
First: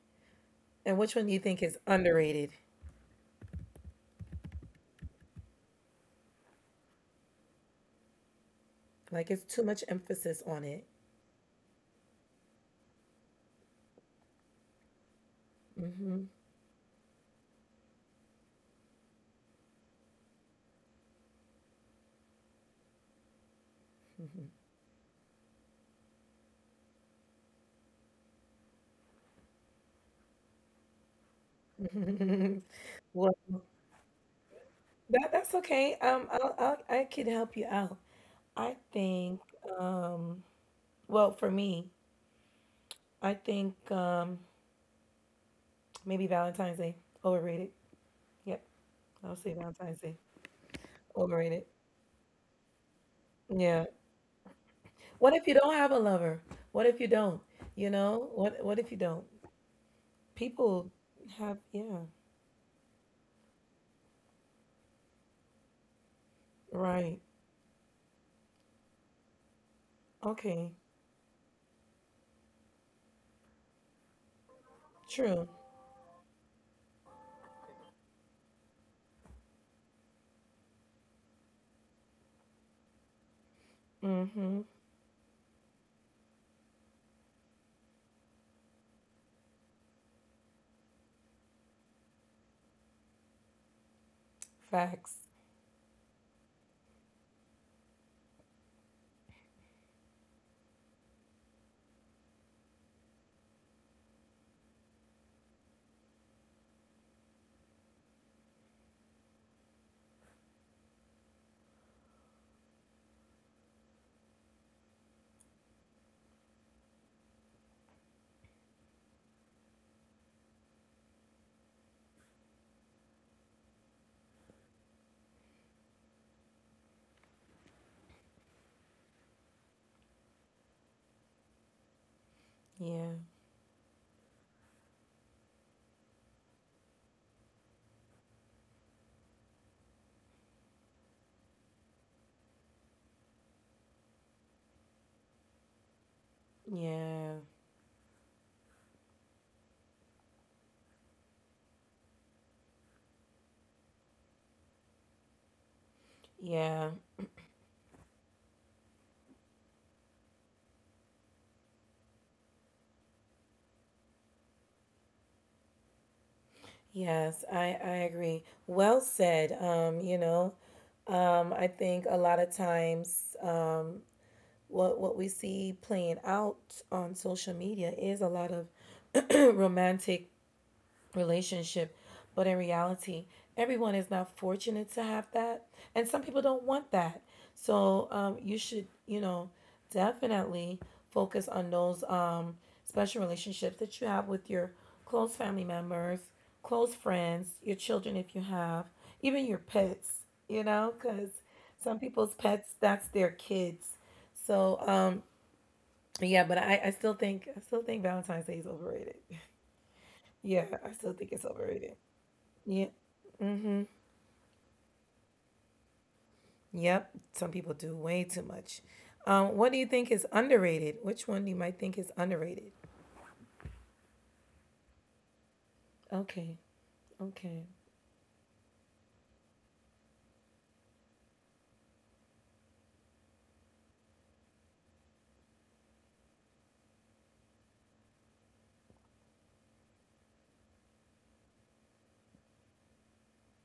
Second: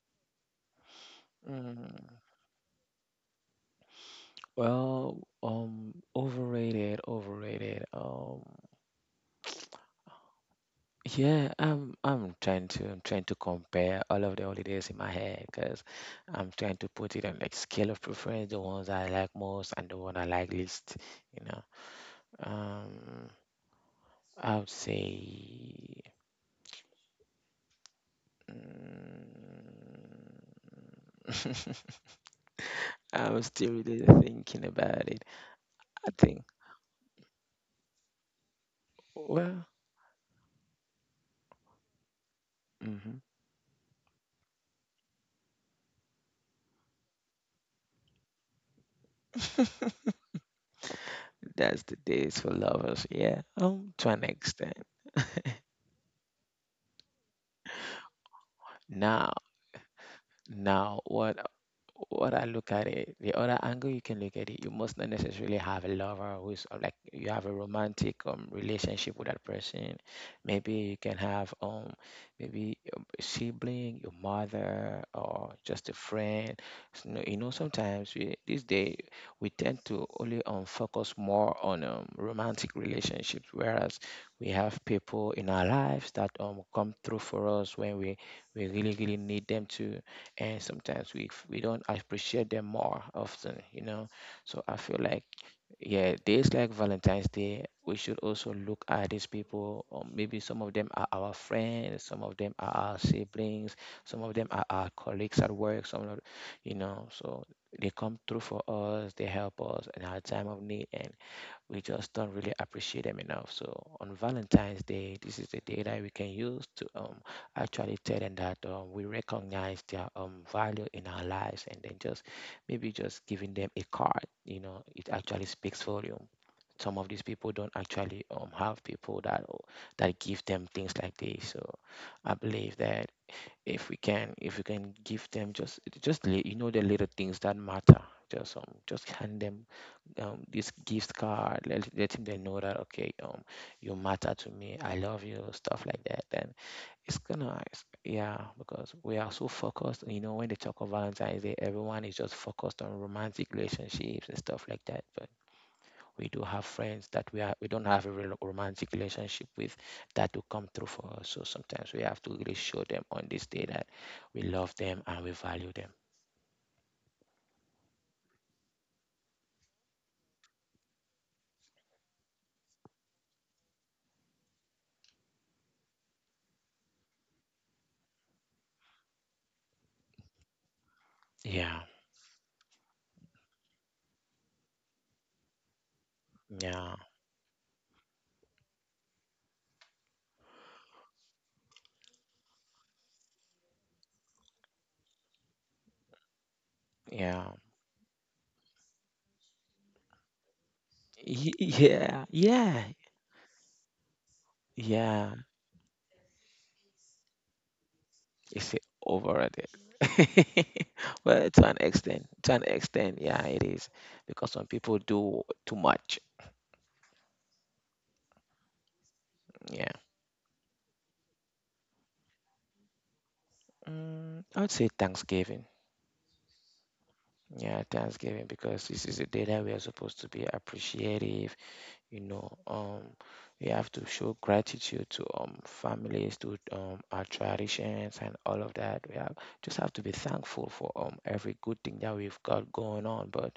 A: And which one do you think is
B: Mm.
A: underrated?
B: Well, overrated.
A: Like it's too much emphasis on it.
B: Yeah, I'm trying to I'm trying to compare all of the holidays in my head because
A: hmm hmm
B: I'm trying to put it on like scale of preference, the ones I like most and the one I like least, you know. Um, I would say mm.
A: well,
B: I'm still really thinking about it.
A: that, that's okay.
B: I think,
A: I could help you out. I think,
B: well,
A: um, well, for me,
B: mhm,
A: I think maybe Valentine's Day overrated. Yep. I'll say Valentine's Day. Overrated.
B: that's the days for lovers. Yeah,
A: Yeah.
B: to an extent.
A: What if you don't have a lover? What if you don't? You know? What if you don't?
B: Now,
A: People
B: now,
A: have yeah.
B: what I look at it, the other angle you can look at it, you must not necessarily have a lover who's like
A: Right.
B: you have a romantic relationship with that person.
A: Okay.
B: Maybe you can have maybe a sibling, your mother,
A: True.
B: or just a friend. You know, sometimes these days we tend to only focus more on romantic relationships, whereas we
A: Mm-hmm.
B: have people in our lives that come through for us when we really need them to, and sometimes we don't appreciate them more often, you know. So I feel
A: Facts.
B: like yeah, days like Valentine's Day we should also look at these people, or maybe some of them are our friends, some of them are our siblings, some of them are our colleagues at work, some of, you know. So they come through for us, they help us in our time of need, and we just don't really appreciate them enough. So on Valentine's Day, this is the day that we can use to actually tell them that we recognize their value in our lives, and then just maybe just giving them a card. You know, it actually speaks volume. Some of these people don't actually have people that that give them things like this. So I believe
A: Yeah.
B: that if we can if you can give them you know, the little things that matter, just hand them this gift card, letting them know that okay, you matter to me, I love you, stuff like that, then
A: Yeah.
B: yeah, because we are so focused, you know, when they talk of Valentine's Day, everyone is just focused on romantic relationships and stuff like that, but we do have
A: Yeah.
B: friends that we don't have a real romantic relationship with that do come through for us. So sometimes we have to really show them on this day that we love them and we value them.
A: Yes, I agree. Well said. You know, I think a lot of times what we see playing out on social media is a lot of romantic
B: Yeah,
A: relationship. But in reality, everyone is not fortunate to have that. And some people don't want
B: yeah,
A: that. So you should, you know, definitely focus on those special relationships that you have with your close family members, close friends,
B: yeah,
A: your children if you have, even your pets, you know, because some
B: Yeah,
A: people's pets,
B: yeah,
A: that's their kids. So,
B: yeah.
A: yeah, but I still think Valentine's Day is
B: It's it
A: overrated.
B: overrated.
A: Yeah, I still think it's
B: Well,
A: overrated.
B: to an
A: Yeah.
B: extent, yeah, it is because some people do too much.
A: Yep, some people do way too much. What do you
B: Yeah,
A: think is underrated? Which one do you might think is underrated?
B: mm, I would say Thanksgiving.
A: Okay, okay.
B: Yeah, Thanksgiving because this is a day that we are supposed to be appreciative. You know, we have to show gratitude to families, to our traditions and all of that. We have just have to be thankful for every good thing that we've got going on, but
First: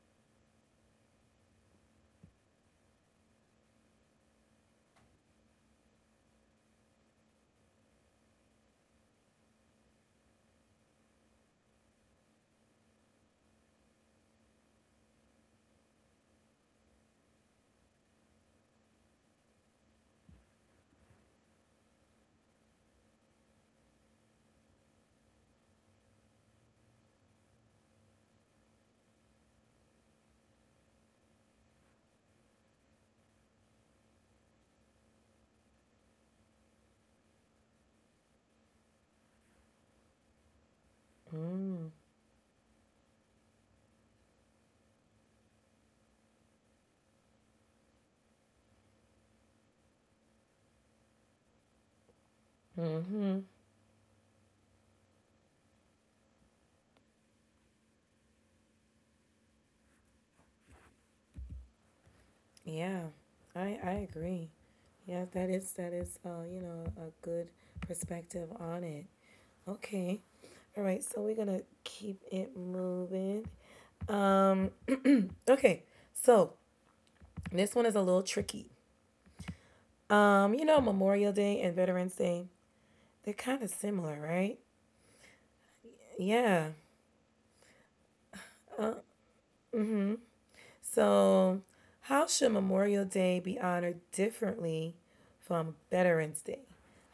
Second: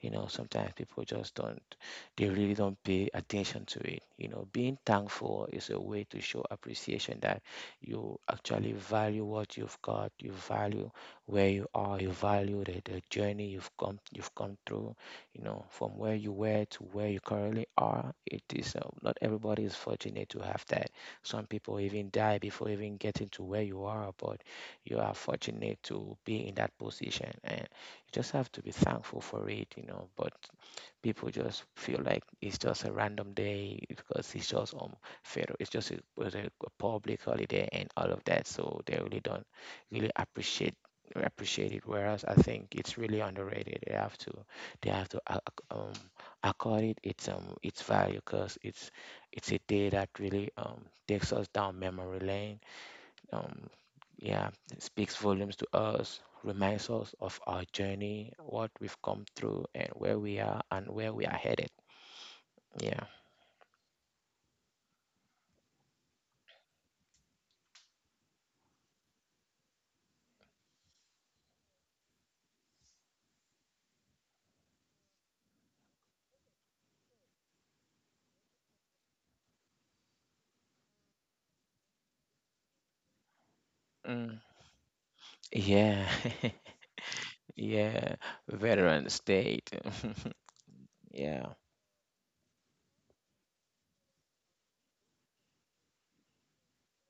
B: you know, sometimes people just don't, they really don't pay attention to it. You know, being thankful is a way to show appreciation that you actually value what you've got, you value where you are, you value the journey you've come through. You know, from where you were to where you currently are. It is not everybody is fortunate to have that. Some people even die before even getting to where you are, but you are fortunate to be in that position, and you just have to be thankful for it. You know, but people just feel like it's just a random day because it's just federal it's just a, was a public holiday and all of that, so they really don't really appreciate appreciate it, whereas I think it's really underrated. They have to they have to uh, ac- um accord it its value, because it's a day that really takes us down memory lane.
A: Mm-hmm.
B: um, yeah, it speaks volumes to us, reminds us of our journey, what we've come through, and where we are and where we are headed.
A: Yeah,
B: Yeah.
A: I agree. Yeah, that is you know, a good perspective on it. Okay, all right. So we're gonna keep it moving. Um, okay. So this one is a little tricky. You know, Memorial Day and Veterans Day, they're kind of similar,
B: Mm.
A: right?
B: Yeah.
A: Yeah.
B: Yeah. Veteran state. Yeah.
A: So, how should Memorial Day be honored differently from Veterans Day?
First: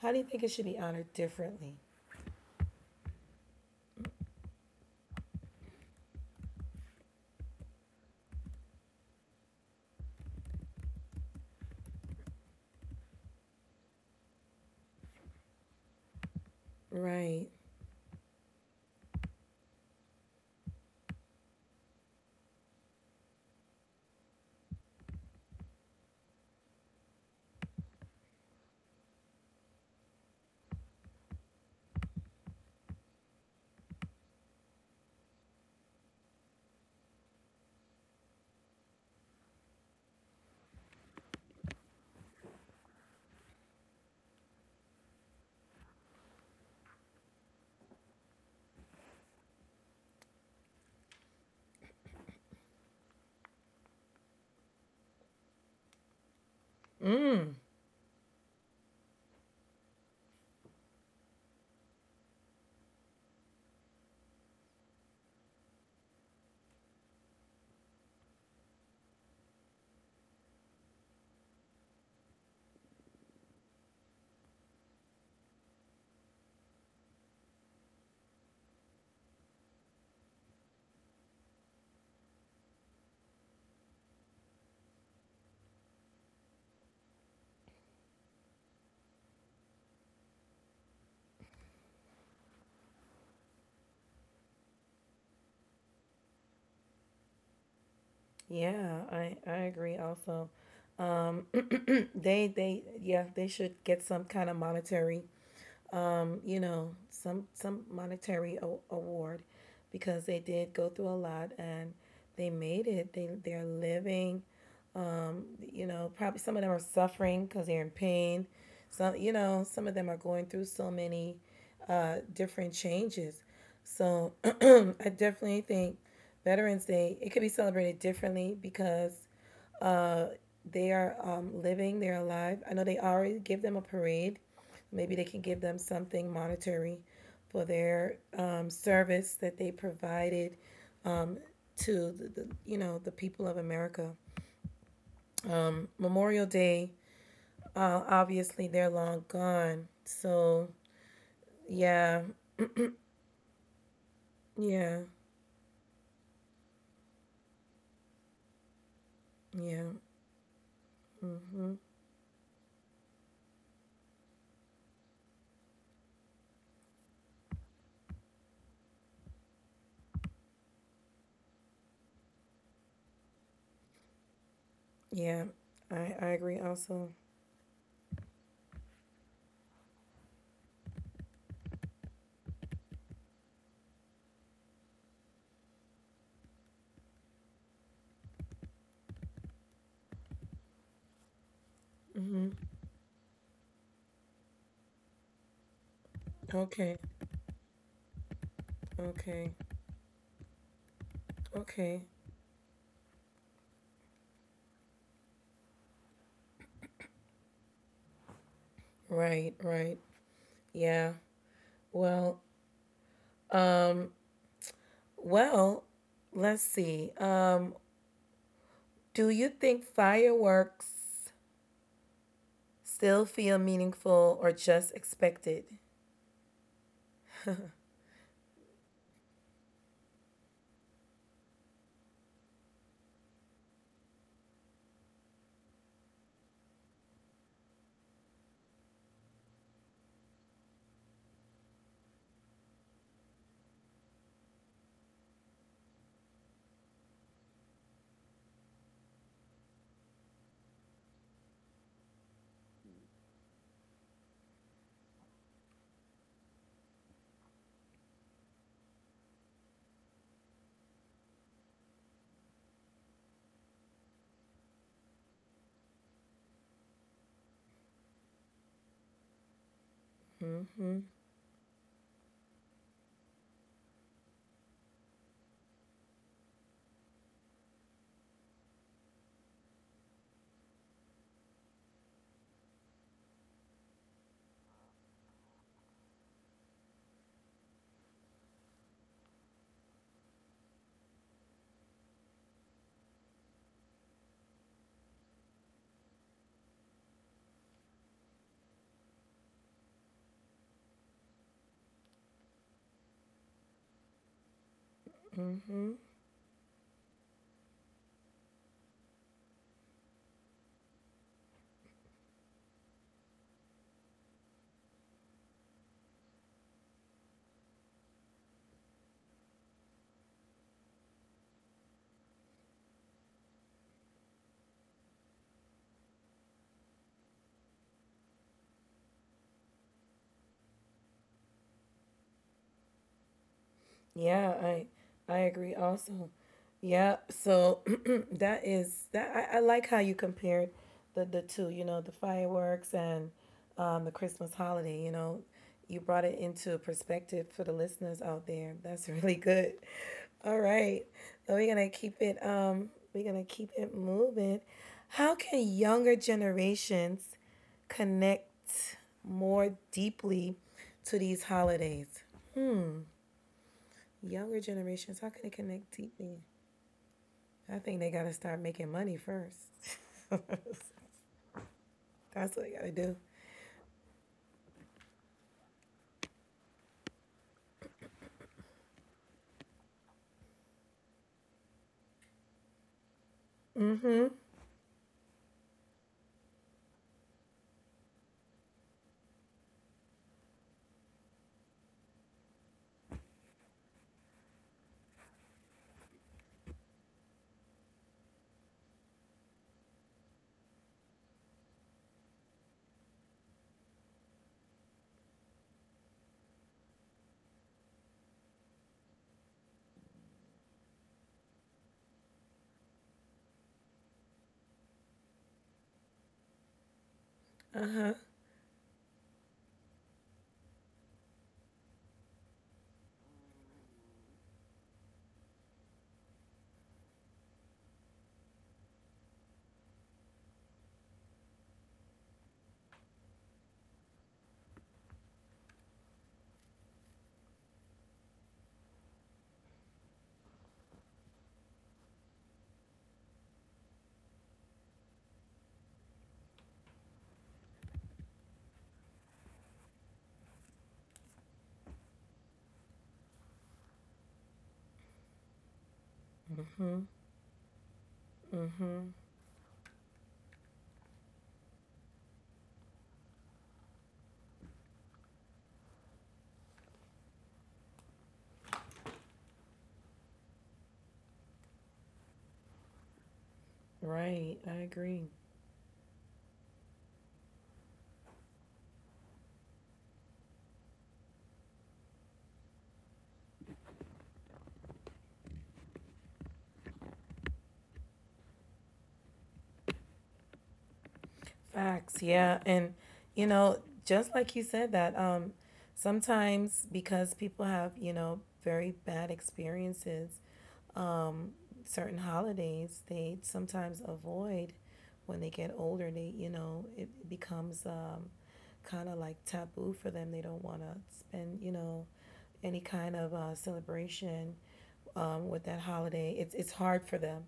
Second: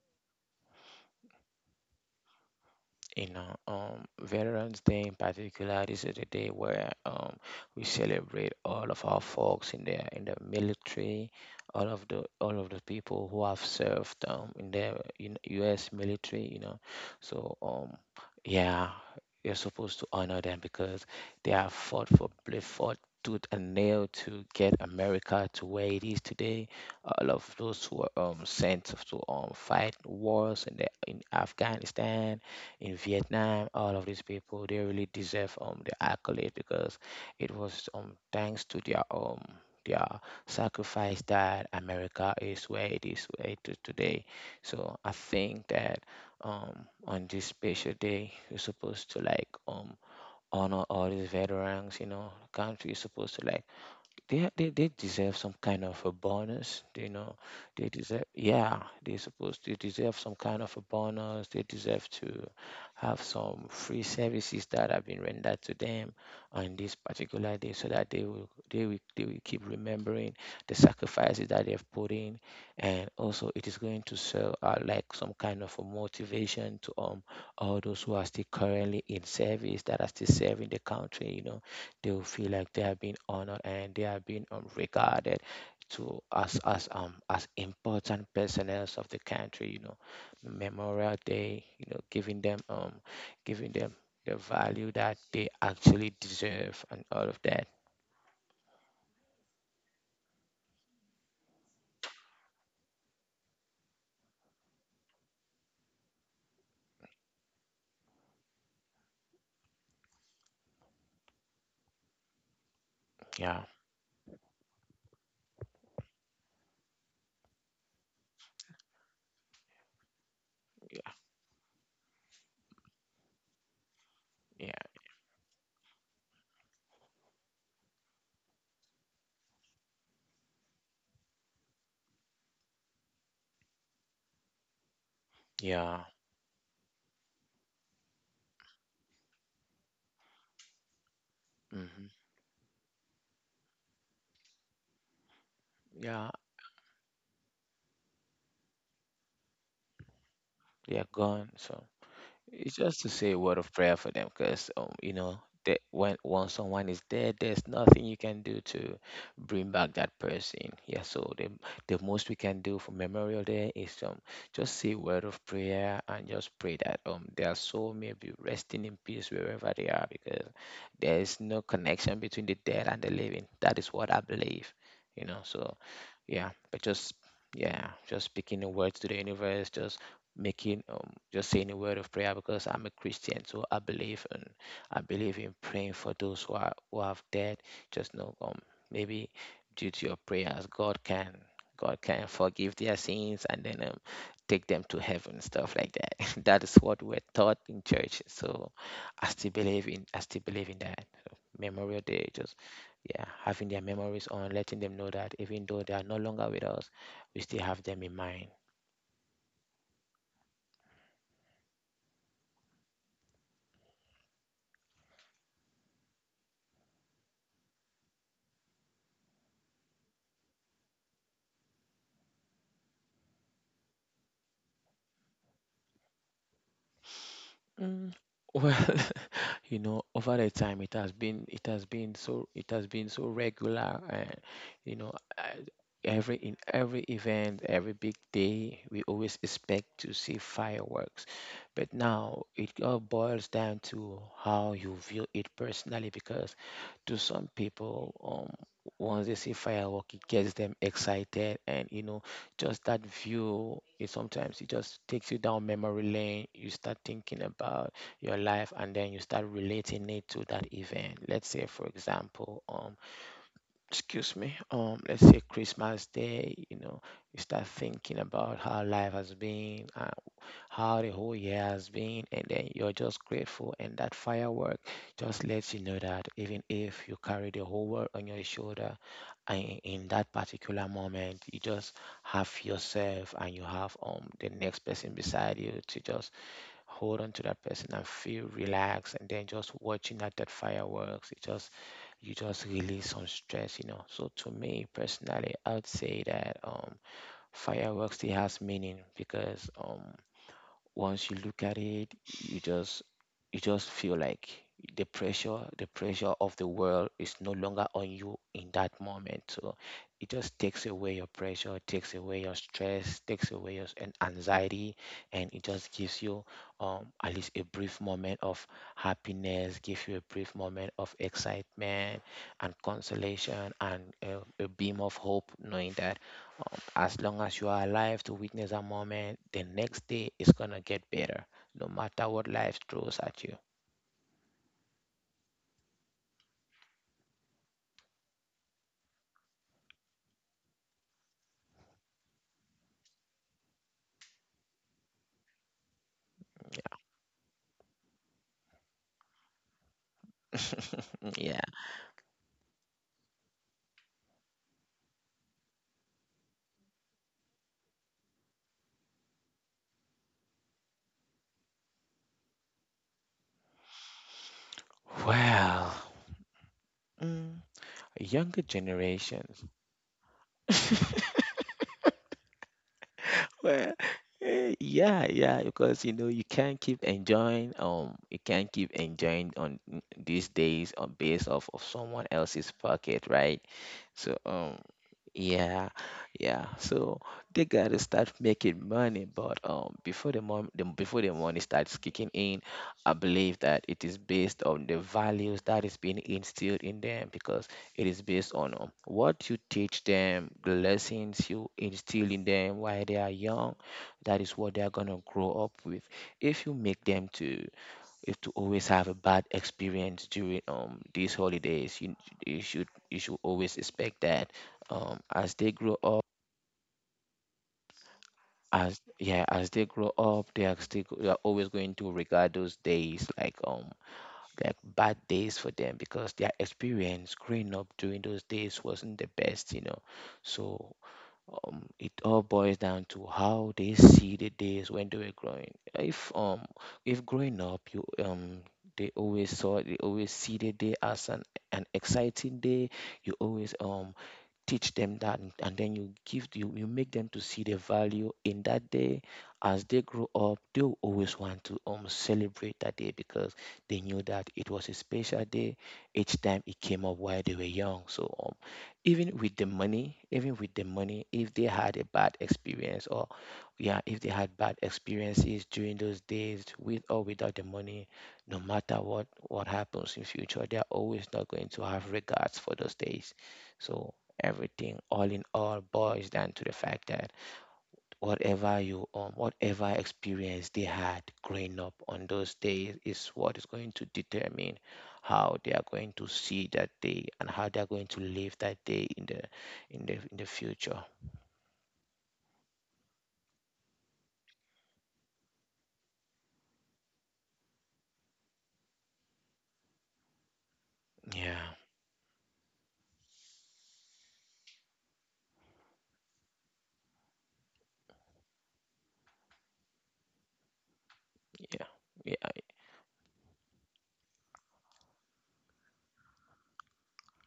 A: How do you think it should be honored differently?
B: You know, Veterans Day in particular, this is the day where we celebrate all of our folks in the military, all of the people who have served in the in U.S. military. You know,
A: Right.
B: so yeah, you're supposed to honor them because they fought tooth and nail to get America to where it is today. All of those who were sent to fight wars in the in Afghanistan, in Vietnam, all of these people, they really deserve the accolade, because it was thanks to their their sacrifice that America is where it is today. So I think that on this special day you're supposed to like honor all these veterans. You know, the country is supposed to like, they deserve some kind of a bonus, you know,
A: Mm,
B: they deserve yeah, they supposed to deserve some kind of a bonus. They deserve to have some free services that have been rendered to them on this particular day, so that they will keep remembering the sacrifices that they have put in. And also it is going to serve like some kind of a motivation to all those who are still currently in service, that are still serving the country, you know. They feel like they have been honored, and they have been regarded to us as important personnel of the country. You know, Memorial Day. You know, giving them the value that they actually deserve and all of that.
A: yeah, I agree also. Um, they yeah, they should get some kind of monetary you know, some monetary a- award because they did go through a lot and they made it.
B: Yeah,
A: They're living. Um, you know, probably some of them are suffering because they're in pain. Some, you know, some of them are going through so
B: yeah,
A: many different changes. So
B: yeah.
A: I definitely think Veterans Day it could be celebrated differently because uh, they are living, they're alive. I know they already give them a parade. Maybe they can give them
B: Yeah.
A: something monetary for their service that they provided
B: Hmm.
A: to the, you know, the people of America.
B: Yeah,
A: Memorial Day, obviously, they're long gone. So,
B: they are gone. So.
A: yeah,
B: It's just to say a word of prayer for them, because
A: yeah,
B: that when once someone is dead, there's nothing you can do to bring
A: yeah,
B: back that person. Yeah, so the
A: hmm
B: the most we can do for Memorial Day is just say a word of prayer and just pray that their soul may be resting in peace wherever they are, because there is no connection between the dead and the living. That is what I believe, you
A: yeah.
B: know. So
A: I
B: yeah,
A: agree
B: but
A: also.
B: just speaking a word to the universe, just making just saying a word of prayer, because I'm a Christian, so I believe in praying for those who are who have dead. Just know, maybe due to your prayers, God can
A: Hmm.
B: forgive their sins, and then take them to heaven, stuff like that. That is
A: Okay,
B: what we're taught in church, so i still
A: okay,
B: believe in i still believe in that. So
A: okay.
B: Memorial Day, just yeah, having their memories on, letting them know that even though they are no longer with us, we still have them in mind.
A: Right, right. Yeah. Well, um, well, let's see. Do you think fireworks still feel meaningful or just expected?
B: Mm, Well, you know, over the time it has been so regular, and you know I- every in every event, every big day, we always expect to see fireworks. But now it all boils down to how you view it personally, because to some people, once they see firework, it gets them excited. And you know, just that view, it sometimes it just takes you down memory lane. You start thinking about your life, and then you start relating it to that event. Let's say, for example, excuse me let's say Christmas Day, you know, you start thinking about how life has been and how
A: Mm-hmm.
B: the whole year has been, and then you're just grateful. And that firework just lets you know that even if you carry the whole world on your shoulder, and in that particular moment, you just have yourself and you have the next person beside you to just hold on to that person and feel relaxed. And then just watching at that fireworks, it just, you just release some stress, you know. So to me personally, I would say that fireworks still has meaning, because once you look at it, you just you just feel like the pressure
A: Mm-hmm.
B: the pressure of the world is no longer on you in that moment. So it just takes away your pressure, takes away your stress, takes away your anxiety, and it just gives you at least a brief moment of happiness, give you a brief moment of excitement and consolation, and a beam of hope, knowing that as long as you are alive to witness a moment, the next day is going to get better, no matter what life throws at you.
A: Yeah, I agree also. Yeah, so that is that I like how you compared the two, you know, the fireworks and the Christmas holiday, you know. You brought it into perspective for the listeners out there. That's really good. All right. So we're
B: Yeah.
A: gonna keep it moving. How can younger generations connect more deeply to these holidays? Younger generations, how can they connect deeply?
B: Well,
A: I think
B: mm,
A: they gotta start making
B: younger
A: money first.
B: generations.
A: That's what they gotta do.
B: Well, yeah, yeah, because you know you can't keep enjoying on these days on base of someone else's pocket, right?
A: Mm-hmm.
B: So um. Yeah, yeah. So they gotta start making money, but before before the money starts kicking in, I believe that it is based on the values that is being instilled in them, because it is based on what you teach them, the lessons you instill in them while they are young. That is what they are gonna grow up with. If you make them to is to always have a bad experience during these holidays, you, you should always expect that as they grow up,
A: Uh-huh.
B: as they grow up, they are still they are always going to regard those days like bad days for them, because their experience growing up during those days wasn't the best, you know. So it all boils down to how they see the days when they were growing. If um, if growing up you um, they always see the day as an exciting day. You always teach them that, and then you make them to see the value in that day. As they grow up, they'll always want to celebrate that day, because they knew that it was a special day each time it
A: Mm-hmm.
B: came up while they were young. So um,
A: Mm-hmm.
B: even with the money, if they had a bad experience, or yeah, if they had bad experiences during those days, with or without the money, no matter what happens in future, they're always not going to have regards for those days. So
A: Right. I
B: everything
A: agree.
B: all boils down to the fact that whatever you um, whatever experience they had growing up on those days is what is going to determine how they are going to see that day and how they are going to live that day in the in the future.
A: Facts, yeah. And you know, just like you said that, sometimes because people have, you know, very bad experiences,
B: Yeah.
A: certain holidays they sometimes avoid. When they get older, they, you know, it becomes kind of like taboo for them. They don't want to spend, you
B: Yeah.
A: know,
B: Yeah.
A: any kind of celebration with that holiday. It's hard for them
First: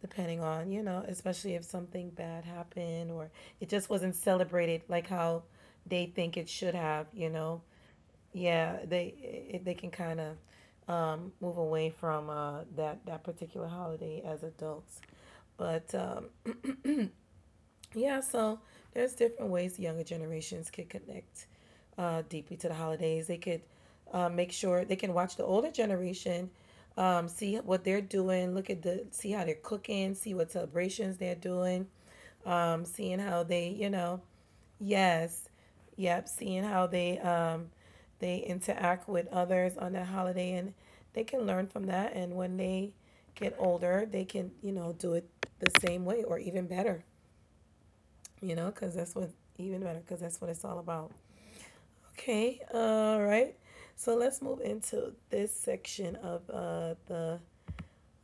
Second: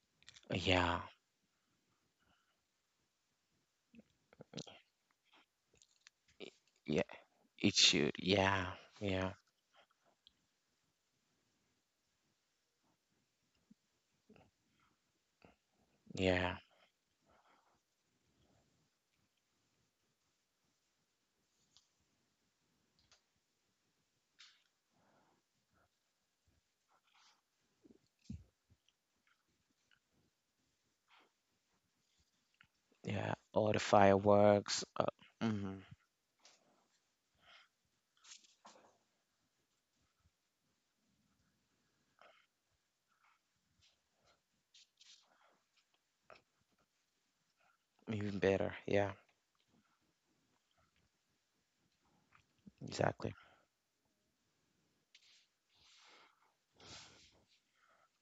A: depending on, you
B: Yeah.
A: know, especially if something bad happened or it just wasn't celebrated like how they think it should
B: Yeah,
A: have, you know.
B: it should, yeah.
A: Yeah,
B: Yeah.
A: they can kind of move away from that, that particular holiday as adults. But
B: Yeah.
A: yeah, so there's different ways the younger generations could connect deeply to the holidays. They could make sure they can watch the older generation, see what they're doing, look at the, see how they're cooking, see what celebrations they're doing, seeing
B: Yeah,
A: how they,
B: all the
A: you know.
B: fireworks,
A: Yes.
B: mhm.
A: Yep. Seeing how they interact with others on that holiday and they can learn from that, and when they get older, they can, you know, do it the same way or even better,
B: Even
A: you know,
B: better,
A: cuz
B: yeah.
A: that's what, even better cuz that's what it's all about. Okay. All
B: Exactly.
A: right. So let's move into this section of the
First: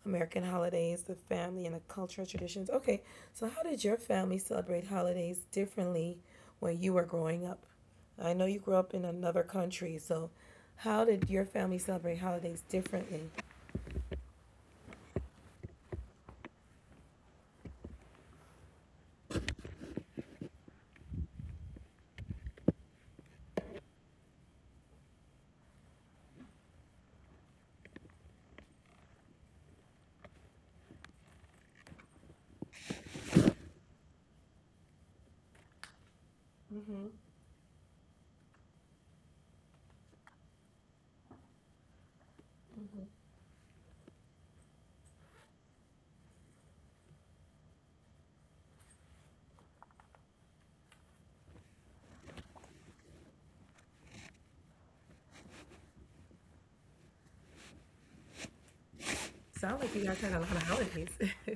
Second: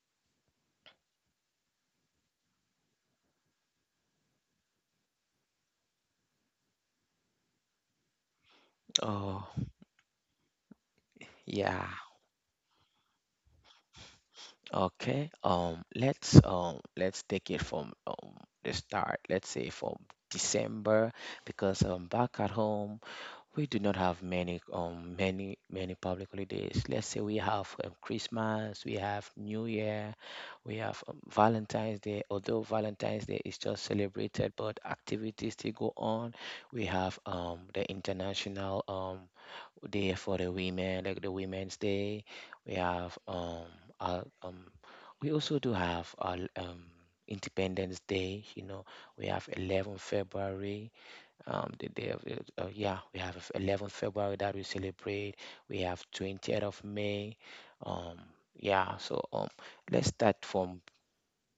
A: American holidays, the family, and the cultural traditions. Okay, so how did your family celebrate holidays differently when you were growing up? I know you grew up in another
B: Oh,
A: country, so how did your family
B: yeah.
A: celebrate holidays differently?
B: Okay, let's take it from the start. Let's say from December, because back at home, we do not have many um, public holidays. Let's say we have Christmas, we have New Year, we have Valentine's Day. Although Valentine's Day is just celebrated, but activities still go on. We
A: Hmm,
B: have the International Day for the women, like the Women's Day. We
A: hmm.
B: have our, um we also do have our Independence Day. You know, we have February 11th, the day of it- yeah, we have 11th February that we celebrate. We have 20th of May. Um, yeah, so um,
A: Sound like you
B: let's
A: guys had
B: start
A: a lot of
B: from,
A: holidays.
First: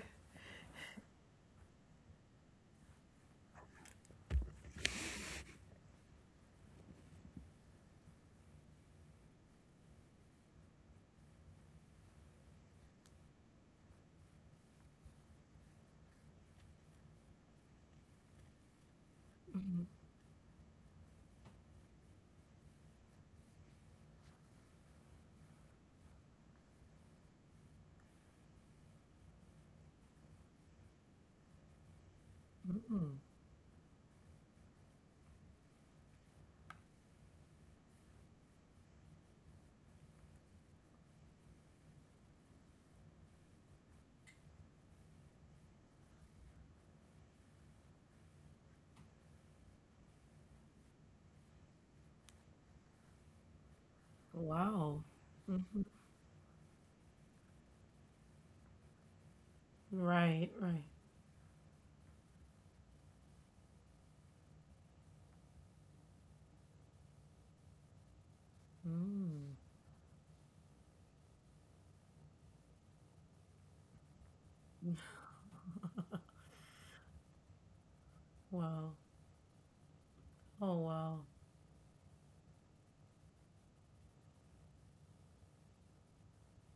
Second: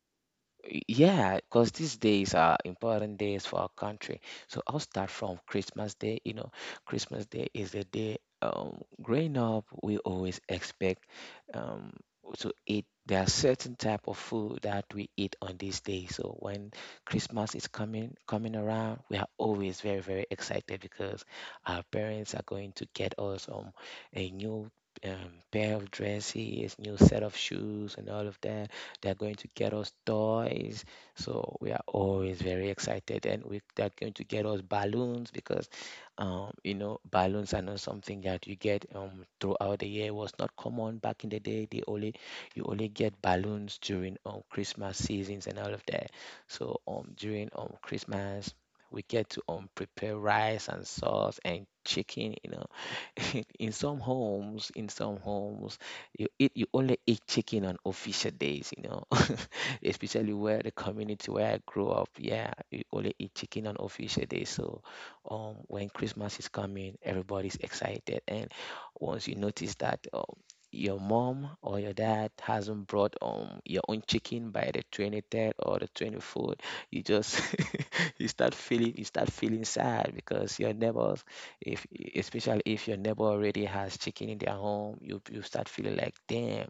B: yeah, because these days are important days for our country. So I'll start from Christmas Day. You know, Christmas Day is the day growing up, we always expect um, to eat. There are certain type of food that we eat on this day. So when Christmas is coming around, we are always very, very excited, because our parents are going to get us a new pair of dresses, new set of shoes, and all of that. They're going to get us toys. So we are always very excited. And they're going to get us balloons, because you know, balloons are not something that you get throughout the year. It was not common back in the day. They only You only get balloons during Christmas seasons and all of that. So during Christmas, we get to um, prepare rice and sauce and chicken, you know. In some
A: Wow.
B: homes,
A: Mm.
B: you only eat chicken on official days, you know.
A: Right,
B: Especially
A: right.
B: where the community where I grew up. Yeah, you only eat chicken on official days. So when Christmas is coming, everybody's excited. And once you
A: Mm,
B: notice that, your mom or your dad hasn't brought um, your own chicken by the 23rd or the 24th, you just
A: wow.
B: you start feeling sad, because
A: Oh,
B: your
A: wow.
B: neighbors, if especially if your neighbor already has chicken in their home, you start feeling like, damn,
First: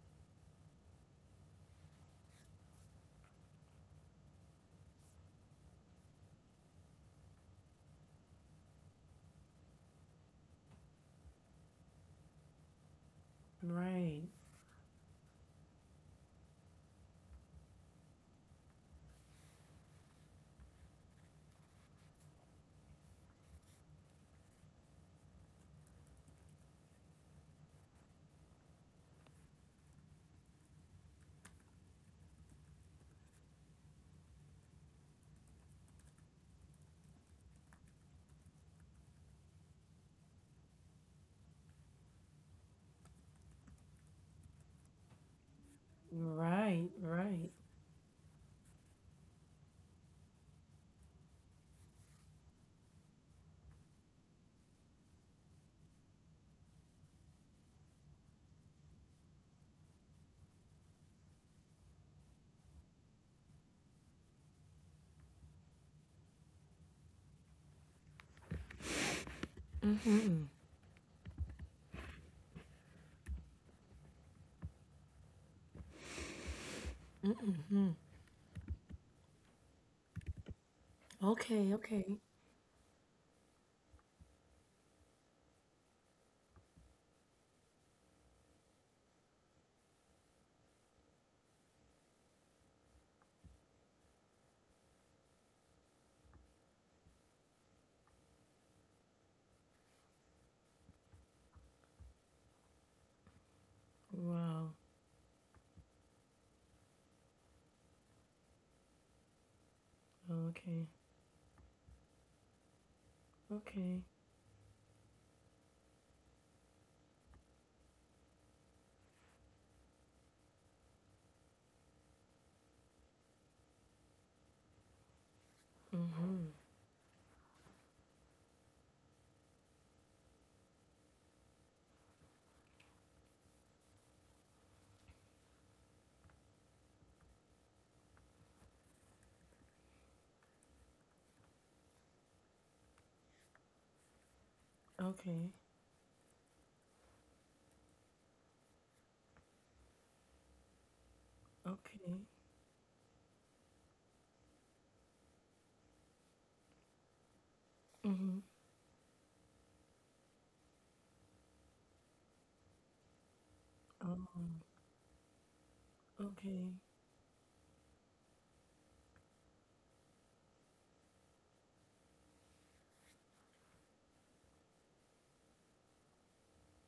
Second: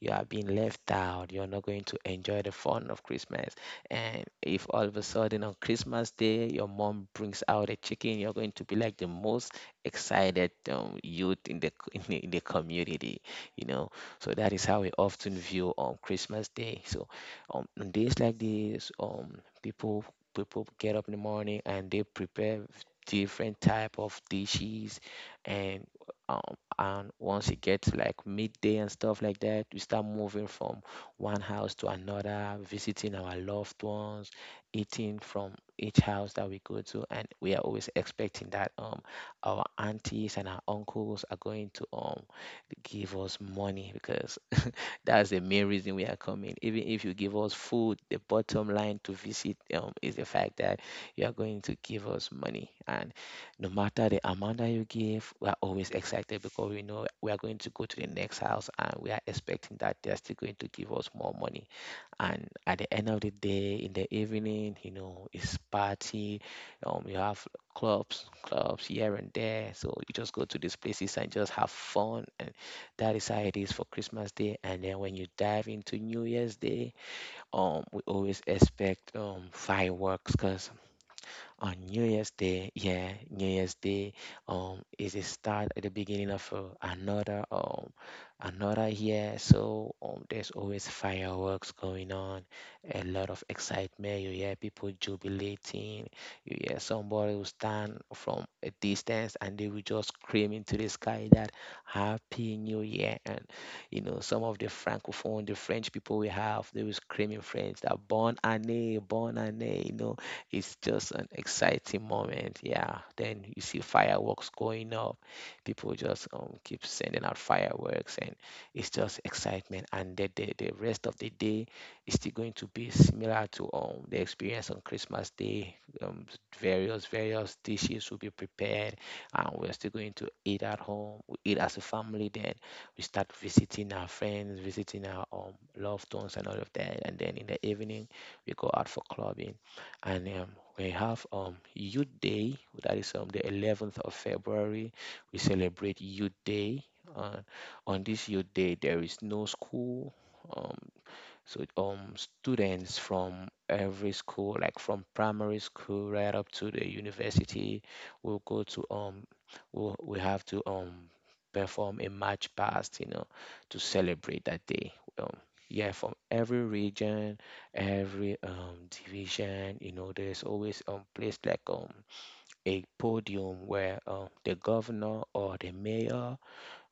B: you are being left out. You're not going to enjoy the fun of Christmas. And if all of a sudden on Christmas Day your mom brings out a chicken, you're going to be like the most excited youth in the in the community. You know,
A: Right,
B: so that is how we often view on Christmas Day. So on days like this, people get up in the morning and they prepare different type of dishes, and um, and once it gets like midday and stuff like that, we start moving from one house to another, visiting our loved ones, eating from each house that we go to. And we are always expecting that um, our aunties and our uncles are going to give us money, because that's the main reason we are coming. Even
A: right,
B: if you give
A: right.
B: us food, the bottom line to visit is the fact that you are going to give us money. And no matter the amount that you give, we are always excited, because we know we are going to go to the next house and we are expecting that they are still going to give us more money. And at the end of the day, in the evening, you know, it's party. You have clubs here and there. So you just go to these places and just have fun. And. That is how it is for Christmas Day. And then when you dive into New Year's Day, we always expect um, fireworks, because on
A: Okay,
B: New
A: okay.
B: Year's Day. Yeah, New Year's Day um, is a start at the beginning of another year. So there's always fireworks going on, a lot of excitement. You hear people jubilating. You hear somebody will stand from a distance and they will just scream into the sky that Happy New Year. And some of the
A: Wow.
B: francophone, the French people we have, they will scream in French that bon année, bon année. It's
A: Okay,
B: just an exciting moment. Yeah. Then you see
A: okay,
B: fireworks going up. People just keep sending out fireworks, and it's just excitement. And the rest of the day is still going to be similar to the experience on Christmas Day. Various dishes will be prepared, and we're still going to eat at home. We eat as a family, then we start visiting our friends, visiting our loved ones, and all of that. And then in the evening, we go out for clubbing, and we have Youth Day that is on the 11th of February. We
A: okay,
B: celebrate Youth Day. Uh, on this Youth Day, there is no school. Um, so
A: okay.
B: students from every school, like from primary school right up to the university,
A: Mm-hmm.
B: will go to um, will we have to perform a march past, to
A: Oh,
B: celebrate that day. Um, yeah, from every
A: okay,
B: region, every division, there's always place like a podium where the governor or the mayor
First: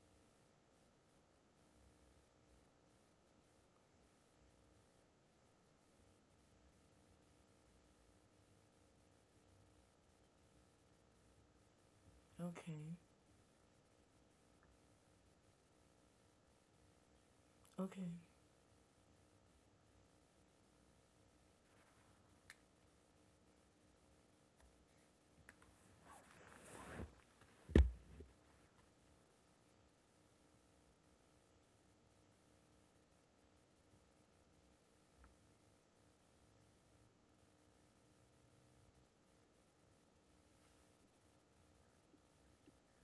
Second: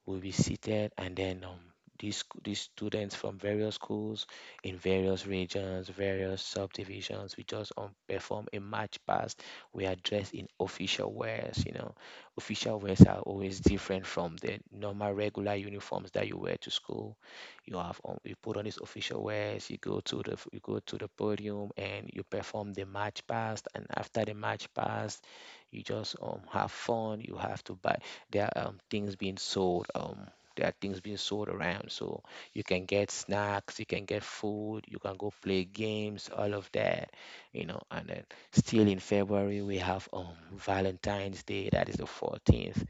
B: will be seated, and then these students from various schools in various regions, various subdivisions, we just perform a march past. We are dressed in official wears. Official wears
A: okay,
B: are always different from the normal regular uniforms that you wear to school. You have
A: okay,
B: um, you put on these official wears. You go to the podium and you perform the march past. And after the march past, you just have fun. You have to buy there are um, things being sold um there are things being sold around, so you can get snacks, you can get food, you can go play games, all of that. And then, still in February, we have Valentine's Day that is the 14th.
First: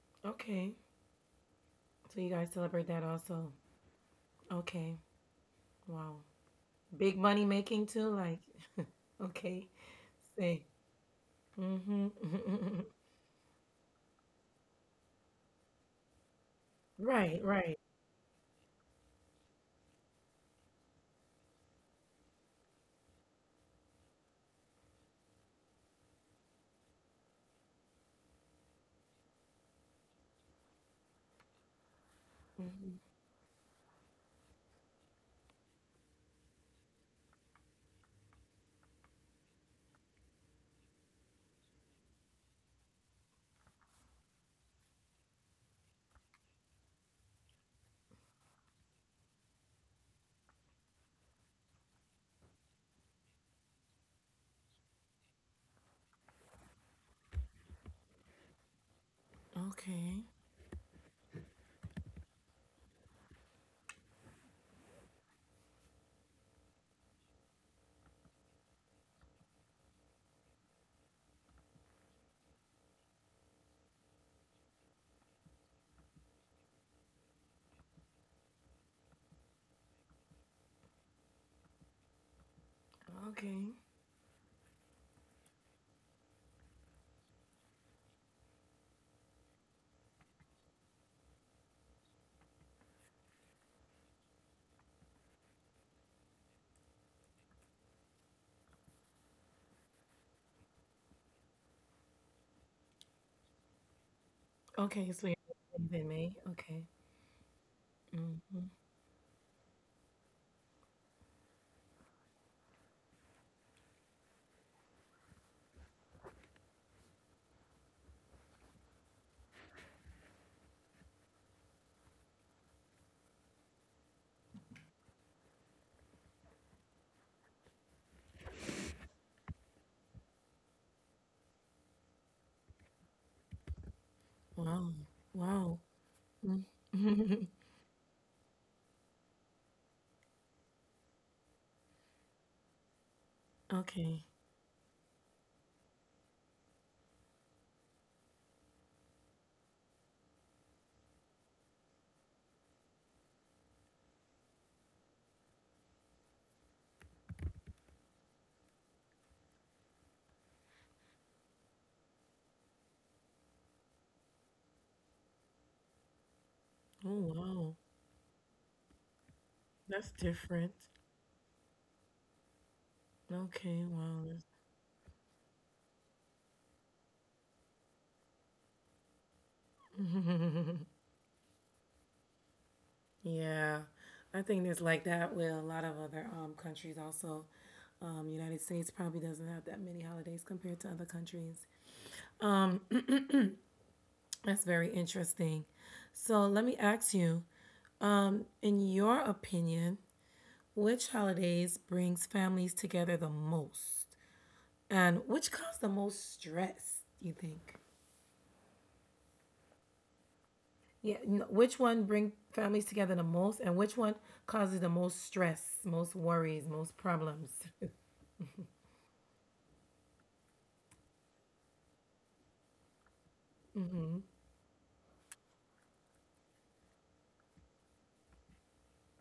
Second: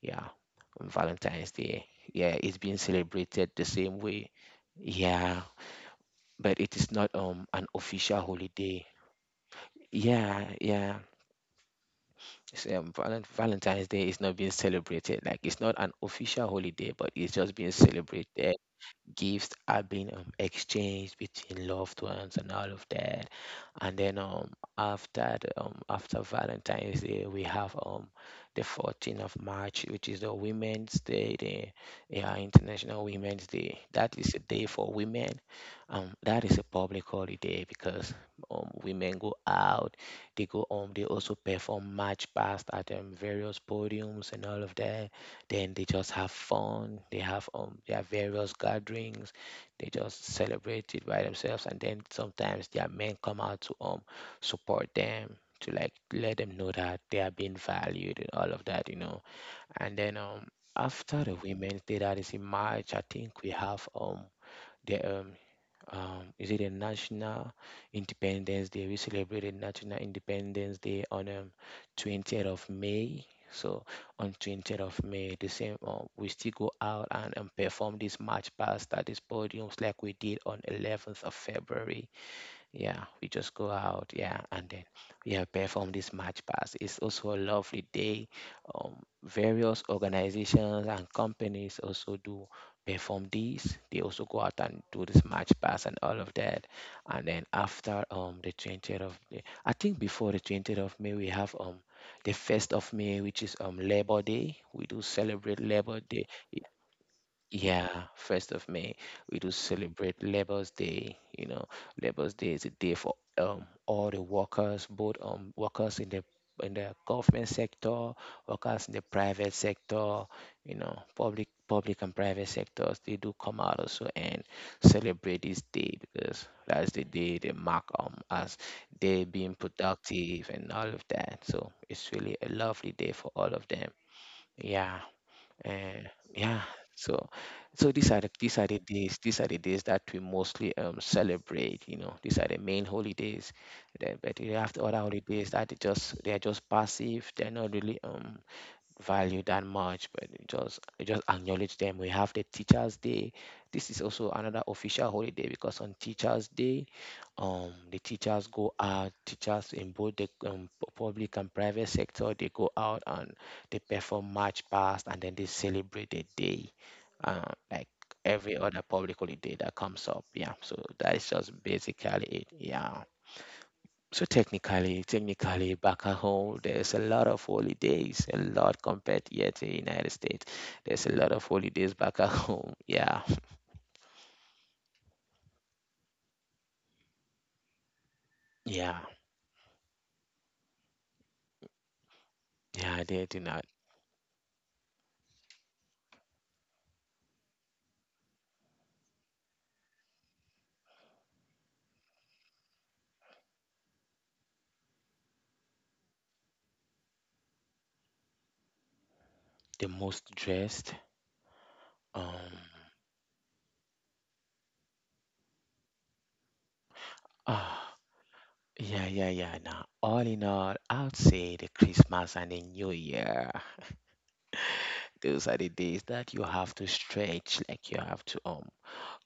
B: Yeah.
A: okay.
B: Valentine's Day,
A: So you
B: yeah,
A: guys
B: it's being
A: celebrate that
B: celebrated
A: also.
B: the same way.
A: Okay,
B: Yeah,
A: wow.
B: but it is not
A: Big money
B: an
A: making too,
B: official
A: like,
B: holiday.
A: okay,
B: Yeah,
A: say.
B: yeah.
A: Mm-hmm, mm-hmm.
B: Valentine's Day is not being celebrated. Like, it's not an official holiday, but it's
A: Right,
B: just being
A: right.
B: celebrated. Gifts are being exchanged between loved ones and all of that. And then after after Valentine's Day, we have the 14th of March, which is the Women's Day, the yeah, International Women's Day. That is a day for women. That is a public holiday because women go out, they go home, they also perform march past at various podiums and all of that. Then they just have fun, they have their various gatherings, they just celebrate it by themselves, and then sometimes their men come out to support them, to like let them know that they are being valued and all of that. And then
A: Okay,
B: after the Women's Day, that is in March, I think we have the is it a National Independence Day? We celebrated National Independence Day on 20th of May. So on 20th of May, the same, we still go out and perform this march past at these podiums like we did on 11th of February. Yeah, we just go
A: okay,
B: out. Yeah, and then we have performed this march past. It's also a lovely day. Um, various organizations and companies also do perform these. They also go out and do this march past and all of that. And then after the 20th of May, I think before the 20th of May, we have the first of May, which is Labor Day. We do
A: okay. So you're
B: celebrate Labor
A: in
B: Day.
A: May. Okay.
B: Yeah, first of May, we do celebrate Labor's Day. Labor's Day is a day for all the workers, both workers in the government sector, workers in the private sector, public and private sectors, they do come out also and celebrate this day because that's the day they mark as they being productive and all of that. So it's really a lovely day for all of them. Yeah.
A: Wow, wow.
B: Uh, yeah. So, so, these are the days these are the days that we mostly celebrate. These are the main holidays. Then,
A: Okay.
B: but you have the other holidays that they are just passive. They're not really value that much, but it just acknowledge them. We have the Teachers Day. This is also another official holiday because on Teachers Day, the teachers go out. Teachers in both the public and private sector, they go out and they perform march past, and then they celebrate the day,
A: Oh, wow.
B: like every other public holiday that comes
A: That's
B: up. Yeah,
A: different.
B: so that is just basically it. Yeah.
A: Okay,
B: So
A: wow. That's-
B: technically, back at home, there's a lot of holidays, a lot compared here to the United States. There's a lot of holidays back at home. Yeah,
A: Yeah, I think it's like that with a lot of other countries also. United States
B: yeah,
A: probably doesn't have that many holidays compared to other countries. Um,
B: yeah. They do not.
A: that's very interesting. So let me ask you, in your opinion, which holidays brings families together the most, and which cause the most stress? You think?
B: The most dressed?
A: Yeah. n- Which one bring
B: Um,
A: families together the most, and which one causes the most stress, most worries, most problems?
B: ah, yeah, yeah, yeah. Now, all in all, I would say the Christmas and the New Year.
A: Mm-hmm,
B: Those are the days that you have to stretch, like you have to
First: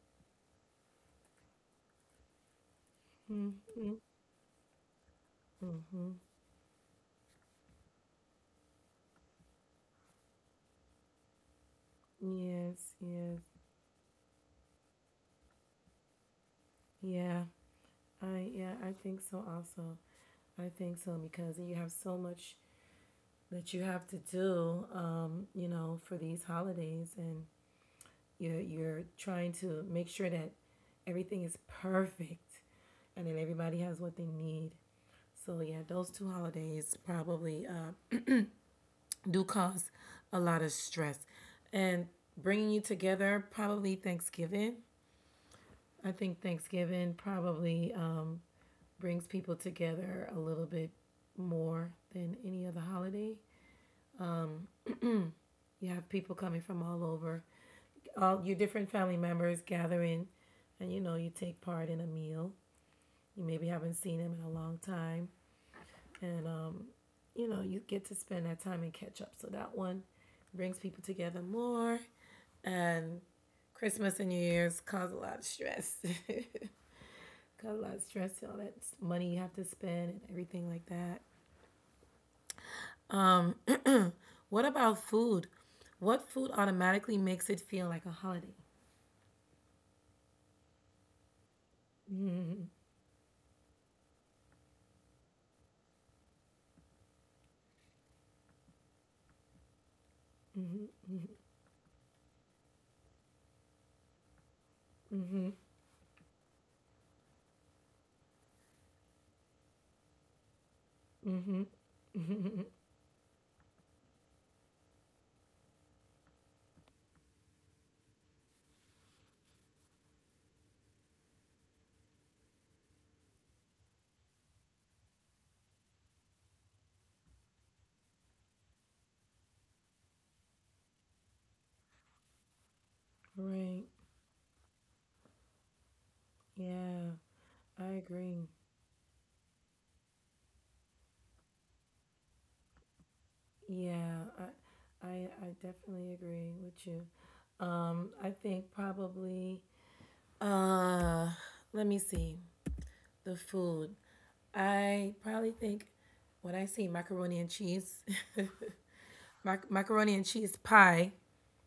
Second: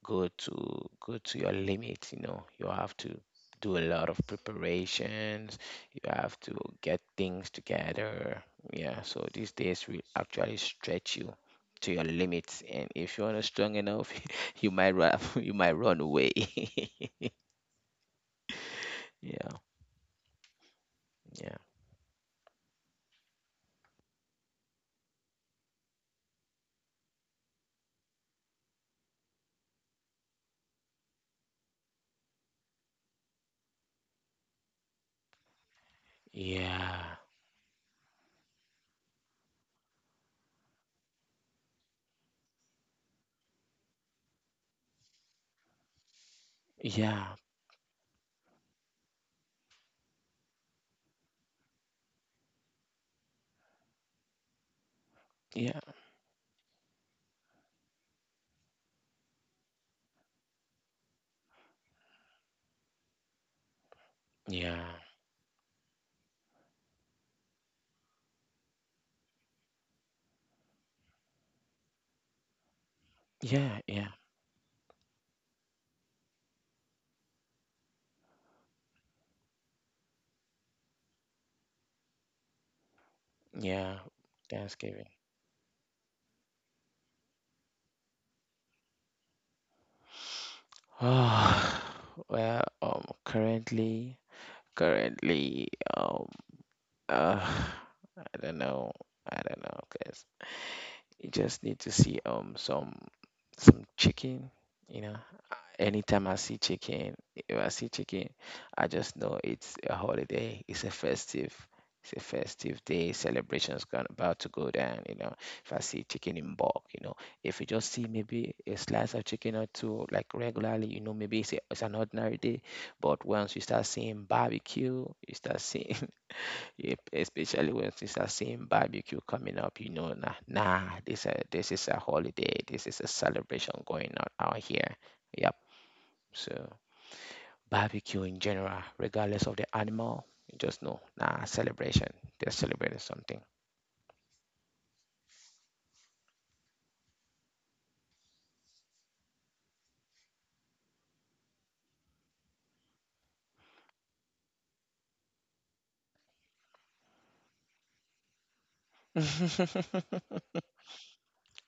B: go to your limit. You know, you have to
A: mm-hmm.
B: do a
A: Mm-hmm.
B: lot of preparations, you have to get things together. Yeah, so these days will actually stretch you to your limits, and
A: Yes.
B: if you're
A: Yes.
B: not strong enough, you might run you might run away.
A: Yeah. I yeah. I think so.
B: Yeah,
A: Also, I think so because
B: yeah,
A: you have so much that you have to do, you know, for these holidays, and you're trying to make sure that everything is perfect, and then everybody has what they need. So yeah, those two holidays
B: yeah,
A: probably do cause a lot of stress, and bringing you together probably Thanksgiving. I think Thanksgiving probably brings people together a little bit more than any other holiday. You
B: yeah,
A: have people coming from all over, all your different family members gathering, and you know you take part in a meal you maybe haven't seen him in a long
B: yeah, yeah,
A: time and you know you get to spend that time and catch up, so that one brings people together more and
B: yeah,
A: christmas and
B: yeah,
A: new year's cause a lot of stress. Cause a lot of stress, all that money you have to spend and everything like that. um,
B: yeah.
A: what about
B: Thanksgiving.
A: food? What food automatically makes it feel like a holiday?
B: Oh, well, currently currently um Uh, I don't know. I don't know, guys. You just need to see some chicken. You know, anytime I see chicken, if I see chicken, I just know it's a holiday. It's a festive. It's a festive day. Celebrations going about to go down. You know, if I see chicken in bulk, if you just see maybe a slice of chicken or two, like, regularly, maybe it's an ordinary day. But once you start seeing barbecue, you start seeing. Yep, especially when it's a same barbecue coming up, nah, nah, this is a holiday, this is a
A: Right.
B: celebration going on out here. Yep. So
A: Yeah, I
B: barbecue in
A: agree.
B: general, regardless of the animal, you just know, nah, celebration. They're celebrating something.
A: Yeah, I definitely agree with you. I think probably, uh, let me see, the food. I probably think when I see macaroni and cheese, macaroni and cheese pie.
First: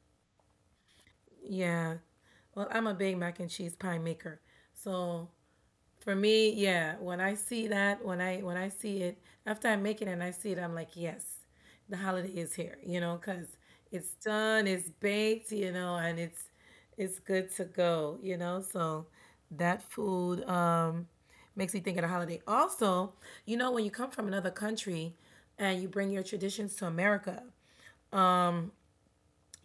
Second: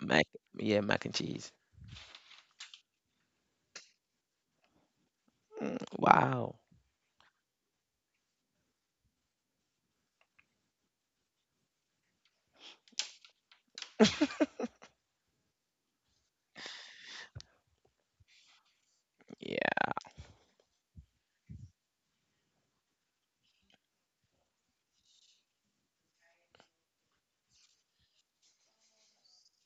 B: Mac, yeah, mac and cheese.
A: Yeah. Well, I'm a big mac and cheese pie maker. So
B: Mm,
A: for me,
B: wow.
A: yeah, when I see that, when I see it, after I make it and I see it, I'm like, yes, the holiday is here, you know, because it's done, it's baked, you know, and it's good to go, you know. So that
B: Yeah.
A: food makes me think of the holiday. Also, you know, when you come from another country and you bring your traditions to America,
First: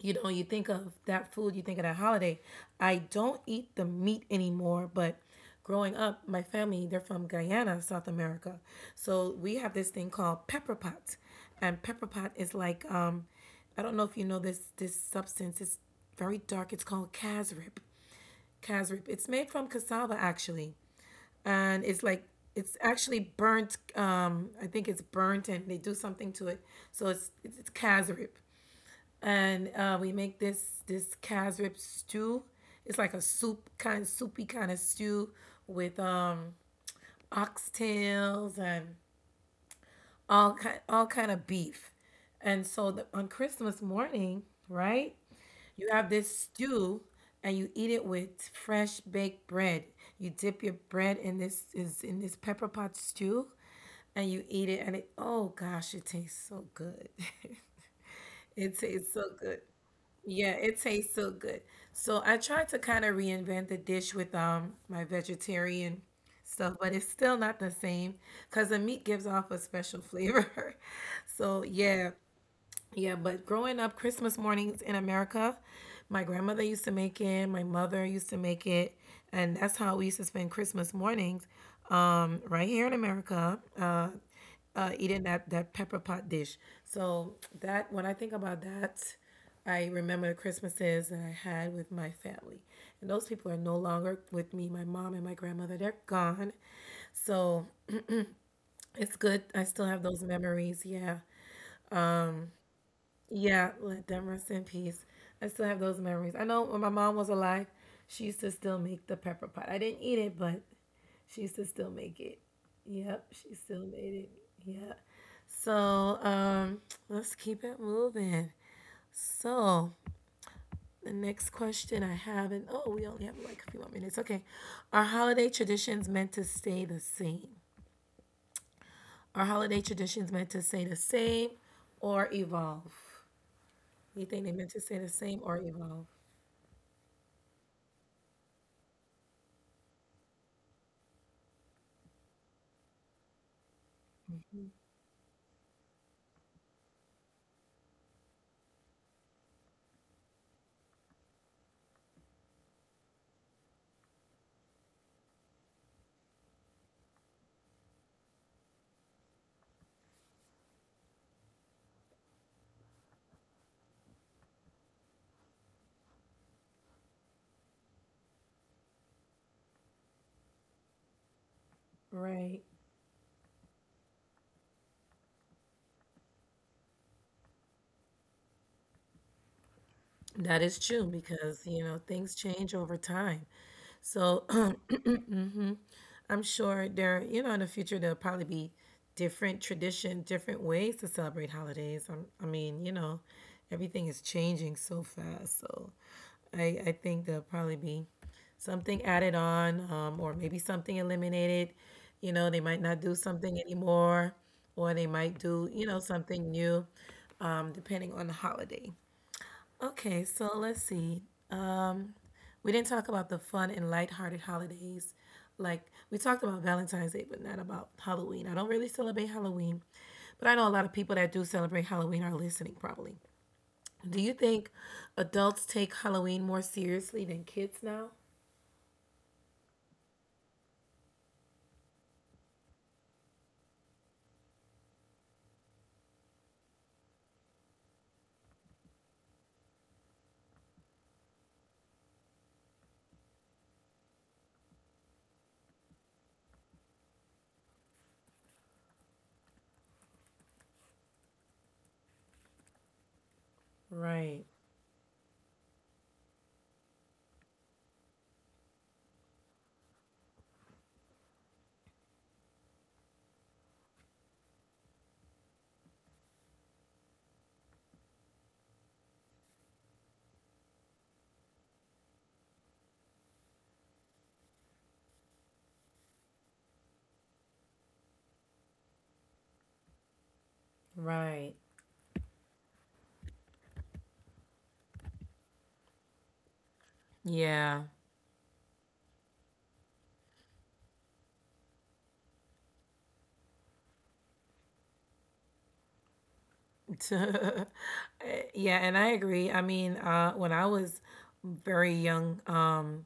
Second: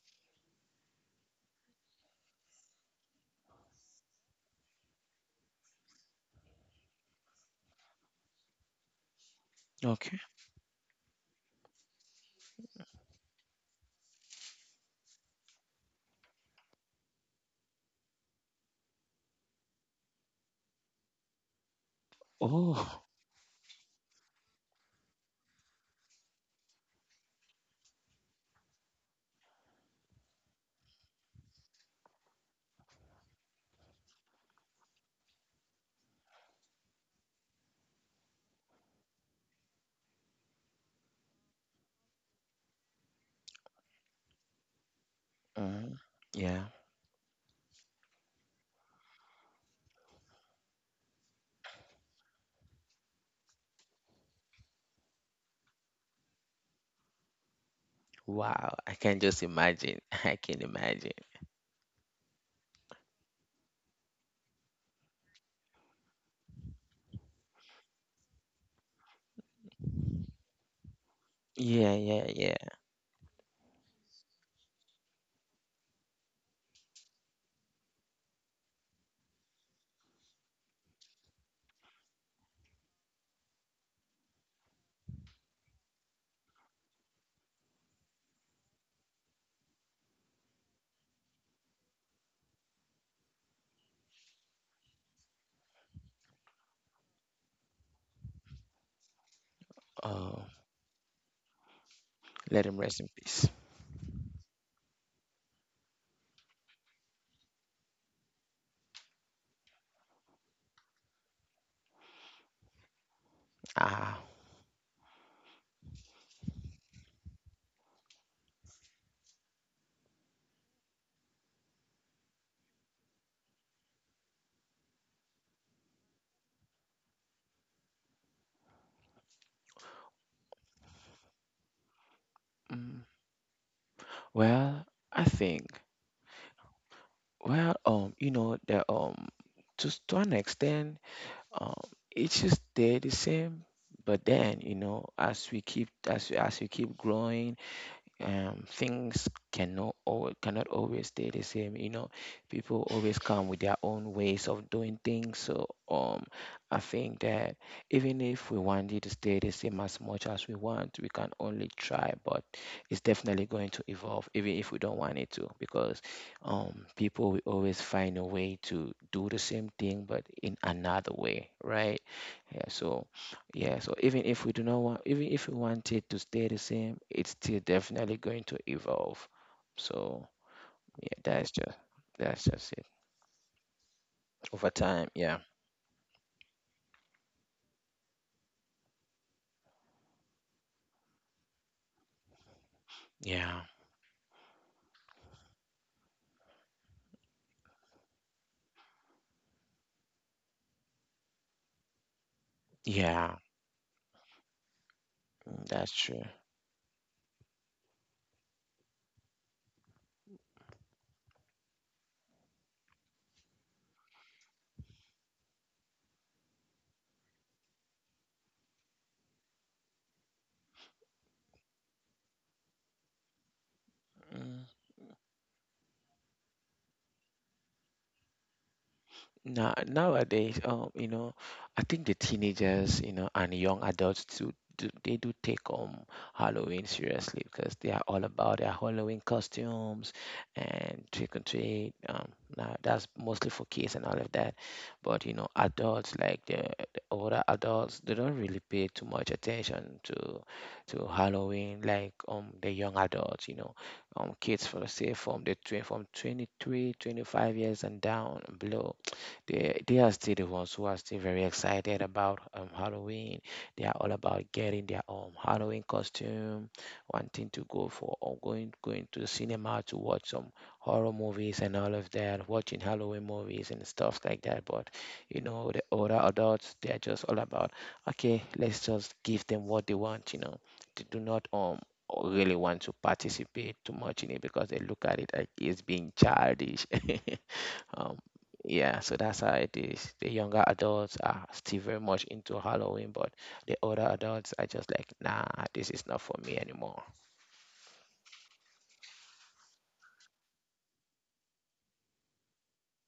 A: you know, you think of that food, you think of that holiday. I don't eat the meat anymore, but growing up, my family, they're from Guyana, South America. So we have this thing
B: Okay.
A: called pepper pot. And pepper pot is like, I don't know if you know this substance. It's very dark. It's called casrip. Casrip. It's made from cassava actually. And it's like it's
B: Oh.
A: actually burnt, I think it's burnt and they do something to it, so it's casrip. And we make this Kaz stew. It's like a soupy kind of stew with oxtails and all kind of beef. And so on Christmas morning, right, you
B: Mm,
A: have this
B: yeah.
A: stew and you eat it with fresh baked bread. You dip your bread in this is in this pepper pot stew and you eat it and it, oh gosh, it tastes so good.
B: Wow.
A: It
B: I
A: tastes
B: can
A: so
B: just
A: good.
B: imagine. I
A: Yeah,
B: can
A: it
B: imagine.
A: tastes so good. So I tried to kind of reinvent the dish with my vegetarian stuff, but it's still not the same because the meat gives off a special flavor. So
B: Yeah,
A: yeah,
B: yeah, yeah.
A: yeah, but growing up, Christmas mornings in America, my grandmother used to make it, my mother used to make it, and that's how we used to spend Christmas mornings right here in America, eating that pepper pot dish. So, that, when I think about that, I remember the Christmases that I had with my family. And those people are no longer with me, my mom and my grandmother, they're gone. So, it's good. I still have those
B: Oh,
A: memories. Yeah.
B: let him rest in peace.
A: Yeah, let them rest in peace. I still have those memories. I know when my mom was alive, she used to still make the pepper pot. I didn't eat it, but she used to still make it. Yep, she still made
B: Ah,
A: it. Yeah. So, um, let's keep it moving. So, the next question I have, and oh, we only have like a few more minutes. Okay. Are holiday traditions meant to stay the same? Are holiday traditions meant to stay the same or evolve?
B: mm,
A: You think they meant to
B: well,
A: stay the
B: I
A: same or
B: think,
A: evolve?
B: well, to an extent, um, it's just stay the same. But then, you know, as we keep growing, things cannot always stay the same. People always come with their own ways of doing things. So I think that even if we want it to stay the same as much as we want, we can only try. But it's definitely going to evolve, even if we don't want it to, because people will always find a way to do the same thing, but in another way, right?
A: Right.
B: Yeah, so yeah, so even if we do not want, even if we want it to stay the same, it's still definitely going to evolve. So
A: That is true
B: yeah, that's
A: because,
B: just
A: you know, things
B: that's just
A: change
B: it.
A: over time. So
B: Over time, yeah,
A: I'm sure there, you know, in the future, there'll probably be different tradition, different ways to celebrate holidays. I mean, you know,
B: yeah,
A: everything is changing so fast. So I think there'll probably be something added on, or maybe something eliminated. You know, they might not do
B: yeah,
A: something anymore or they might
B: mm,
A: do, you
B: that's
A: know,
B: true.
A: something new, depending on the holiday. Okay, so let's see. Um, we didn't talk about the fun and lighthearted holidays. Like we talked about Valentine's Day, but not about Halloween. I don't really celebrate Halloween, but I know a lot of people that do celebrate Halloween are listening probably. Do you
B: Mm.
A: think adults take Halloween more seriously than kids now?
B: Nowadays, I think the teenagers, you know, and young adults too, they do take Halloween seriously because they are all about their Halloween costumes and trick or treat. Now that's mostly for kids and all of that, but adults like the older adults, they don't really pay too much attention to Halloween like the young adults.
A: Right,
B: Kids, for say, from from 23-25 years and down below, they are still the ones who are still very excited about Halloween. They are all about getting their own Halloween costume, wanting to go for or going to the cinema to watch some horror movies and all of that, watching Halloween movies and stuff like that. But the older adults, they are just all about, okay, let's just give them what they want. They do not
A: right.
B: really want to participate too much in it because they look at it like it's being childish.
A: Yeah.
B: Um, yeah, so that's how it is. The younger adults are still very much into Halloween, but the older adults are just like, nah, this is not for me anymore.
A: Yeah, and I agree. I mean, when I was very young,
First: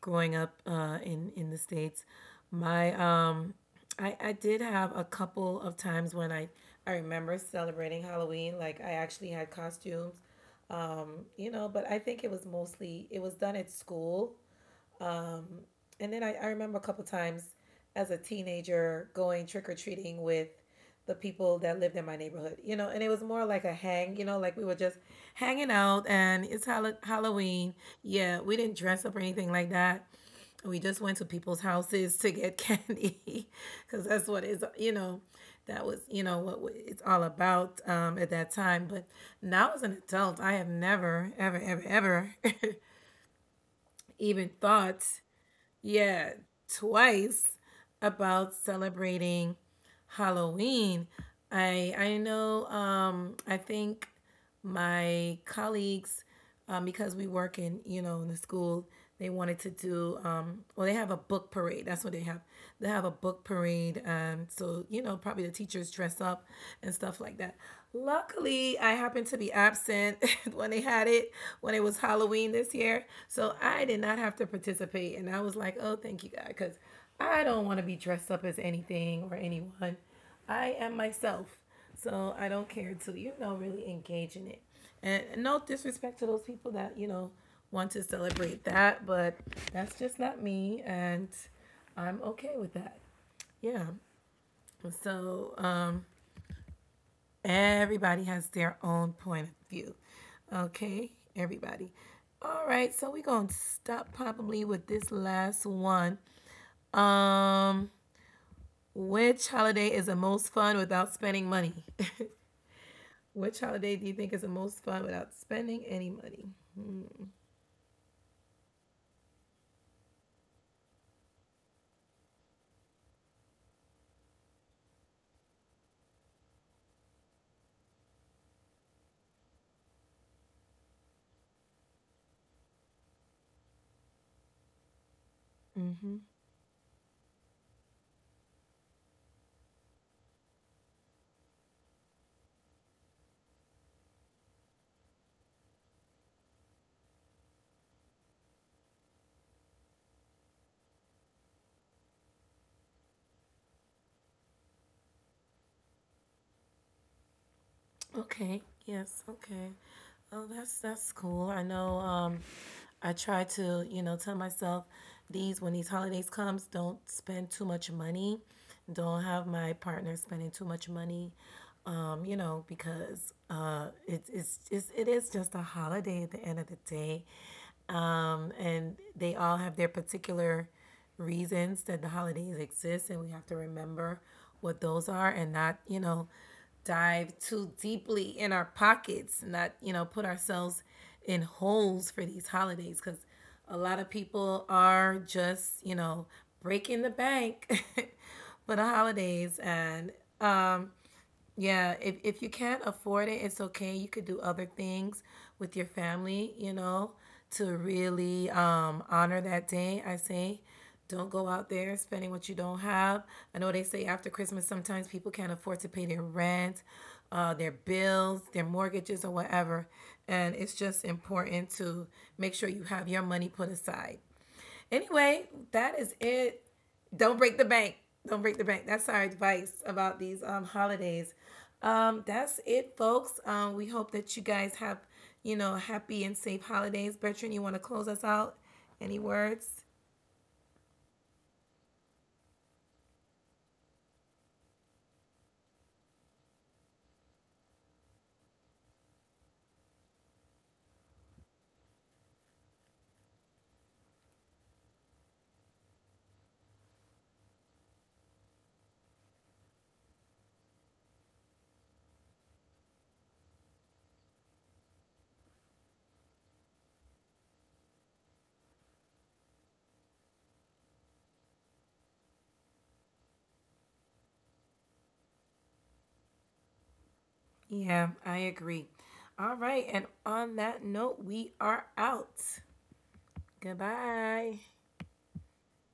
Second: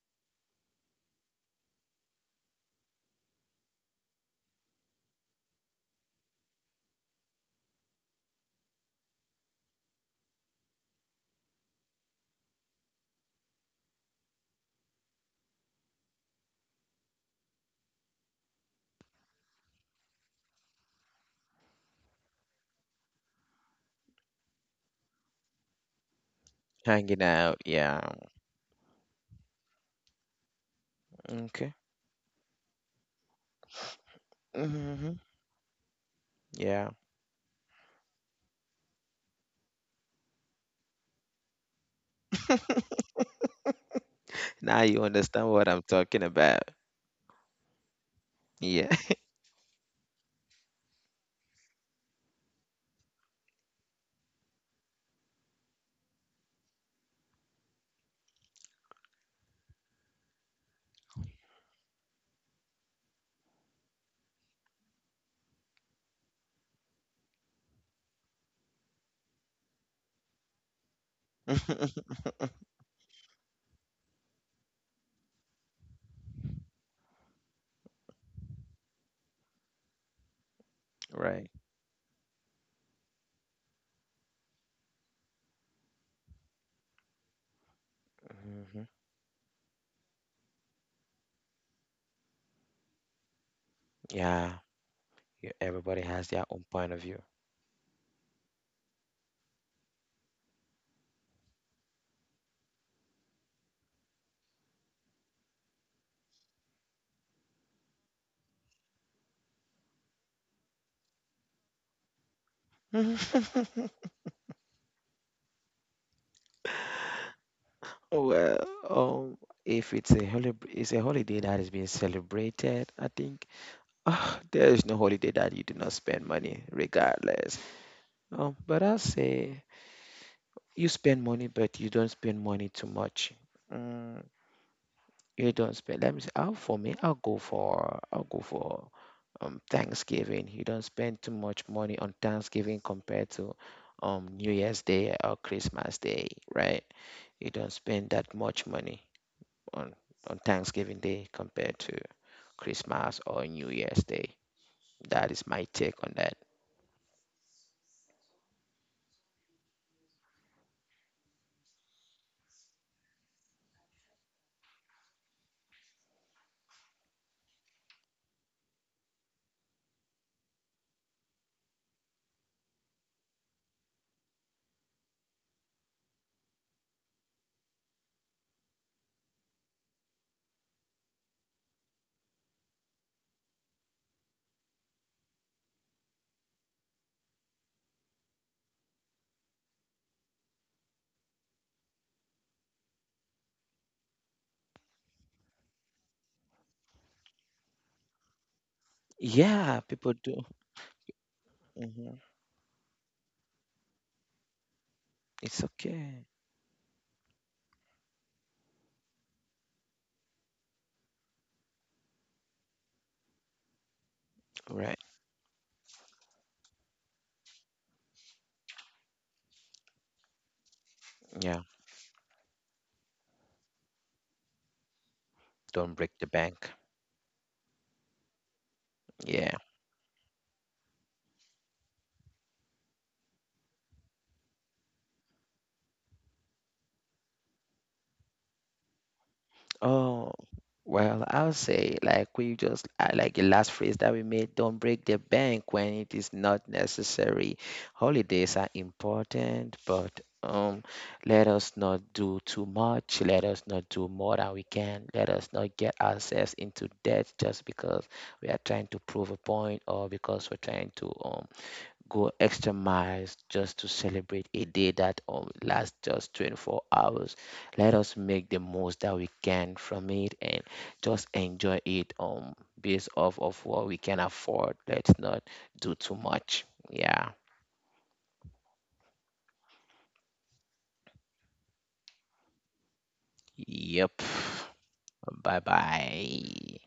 A: growing up in the states, my, I did have a couple of times when I remember celebrating Halloween. Like I actually had costumes, you know. But I think it was mostly, it was done at school, um, and then I remember a couple times as a teenager going trick or treating with the people that lived in my neighborhood, you know, and it was more like a hang, you know, like we were just hanging out and it's
B: Hanging out,
A: Halloween.
B: yeah.
A: Yeah, we didn't dress up or anything like that. We just went to people's
B: Okay.
A: houses to get candy because that's what is, you
B: Hmm.
A: know, that was, you know,
B: Yeah.
A: it's all about, at that time. But now as an adult, I have never, ever, ever, ever even
B: Now you
A: thought,
B: understand what I'm talking
A: yeah,
B: about.
A: twice about
B: Yeah.
A: celebrating Halloween. I know, I think my colleagues, because we work in, you know, in the school, they wanted to do, well they have a book parade. That's what they have. They have a book parade, so, you know, probably the teachers dress up and stuff like that. Luckily, I happened to be absent when they had it, when it was Halloween this year. So I did not have to participate. And I was like, oh, thank you, God, because I don't want to be dressed up as anything or anyone. I am myself.
B: Right.
A: So I don't care to, you know, really engage in it. And no disrespect to those people that, you know, want to celebrate
B: Hmm.
A: that, but that's just not me. And I'm okay with that. Yeah.
B: Yeah.
A: So,
B: Yeah, everybody has their own point of view.
A: everybody has their own point of view. Okay, everybody. All right, so we're going to stop probably with this last one. Um, which holiday is the most fun without spending money? Which holiday do you think is the most fun without spending any money?
B: Well, um, if it's a holiday, it's a holiday that is being celebrated, I think. There is no holiday that you do not spend money, regardless. But I say you spend money, but you don't spend money too much. Mm, you don't
A: Mm-hmm.
B: spend. Let me say, for me, I'll go for Thanksgiving. You don't spend too much money on Thanksgiving compared to New Year's Day or Christmas Day, right? You don't spend that much money on on Thanksgiving Day compared to Christmas or New Year's Day. That is my take on that.
A: Okay. Yes. Okay. Oh, that's cool. I know. I try to, you know, tell myself these, when these holidays comes, don't spend too much money. Don't have my partner spending too much money. You know, because it's it is just a holiday at the end of the day, and they all have their particular reasons that the holidays exist, and we have to remember what those are and not, you know, dive too deeply in our pockets, not, you know, put ourselves in holes for these holidays because a lot of people are just, you know, breaking the bank for the holidays.
B: Yeah,
A: And
B: people do.
A: um. Yeah,
B: Hmm.
A: if you can't afford it, it's okay. You could do other things
B: It's
A: with your
B: okay.
A: family, you know, to really honor that day. I say don't go out there spending what you don't have. I know they say after Christmas
B: Right.
A: sometimes people can't afford to pay their rent, their bills, their mortgages or whatever, and it's just
B: Yeah.
A: important to make sure you have your money put aside. Anyway,
B: Don't
A: that
B: break
A: is
B: the
A: it.
B: bank.
A: Don't break the bank. Don't break the bank. That's our
B: Yeah.
A: advice about these holidays. That's it, folks. We hope that you guys have, you know, happy and safe holidays. Bertrand, you want to close us out? Any words?
B: Oh, well, I'll say like we just I like the last phrase that we made, don't break the bank when it is not necessary. Holidays are important, but let us not do too much. Let us not do more than we can. Let us not get ourselves into debt just because we are trying to prove a point or because we're trying to go extra miles just to celebrate a day that only lasts just 24 hours. Let us make the most that we can from it and just enjoy it based off of what we can afford. Let's not do too much. Yeah.
A: Yeah, I agree. All right. And on that note, we are out.
B: Yep.
A: Goodbye.
B: Bye bye.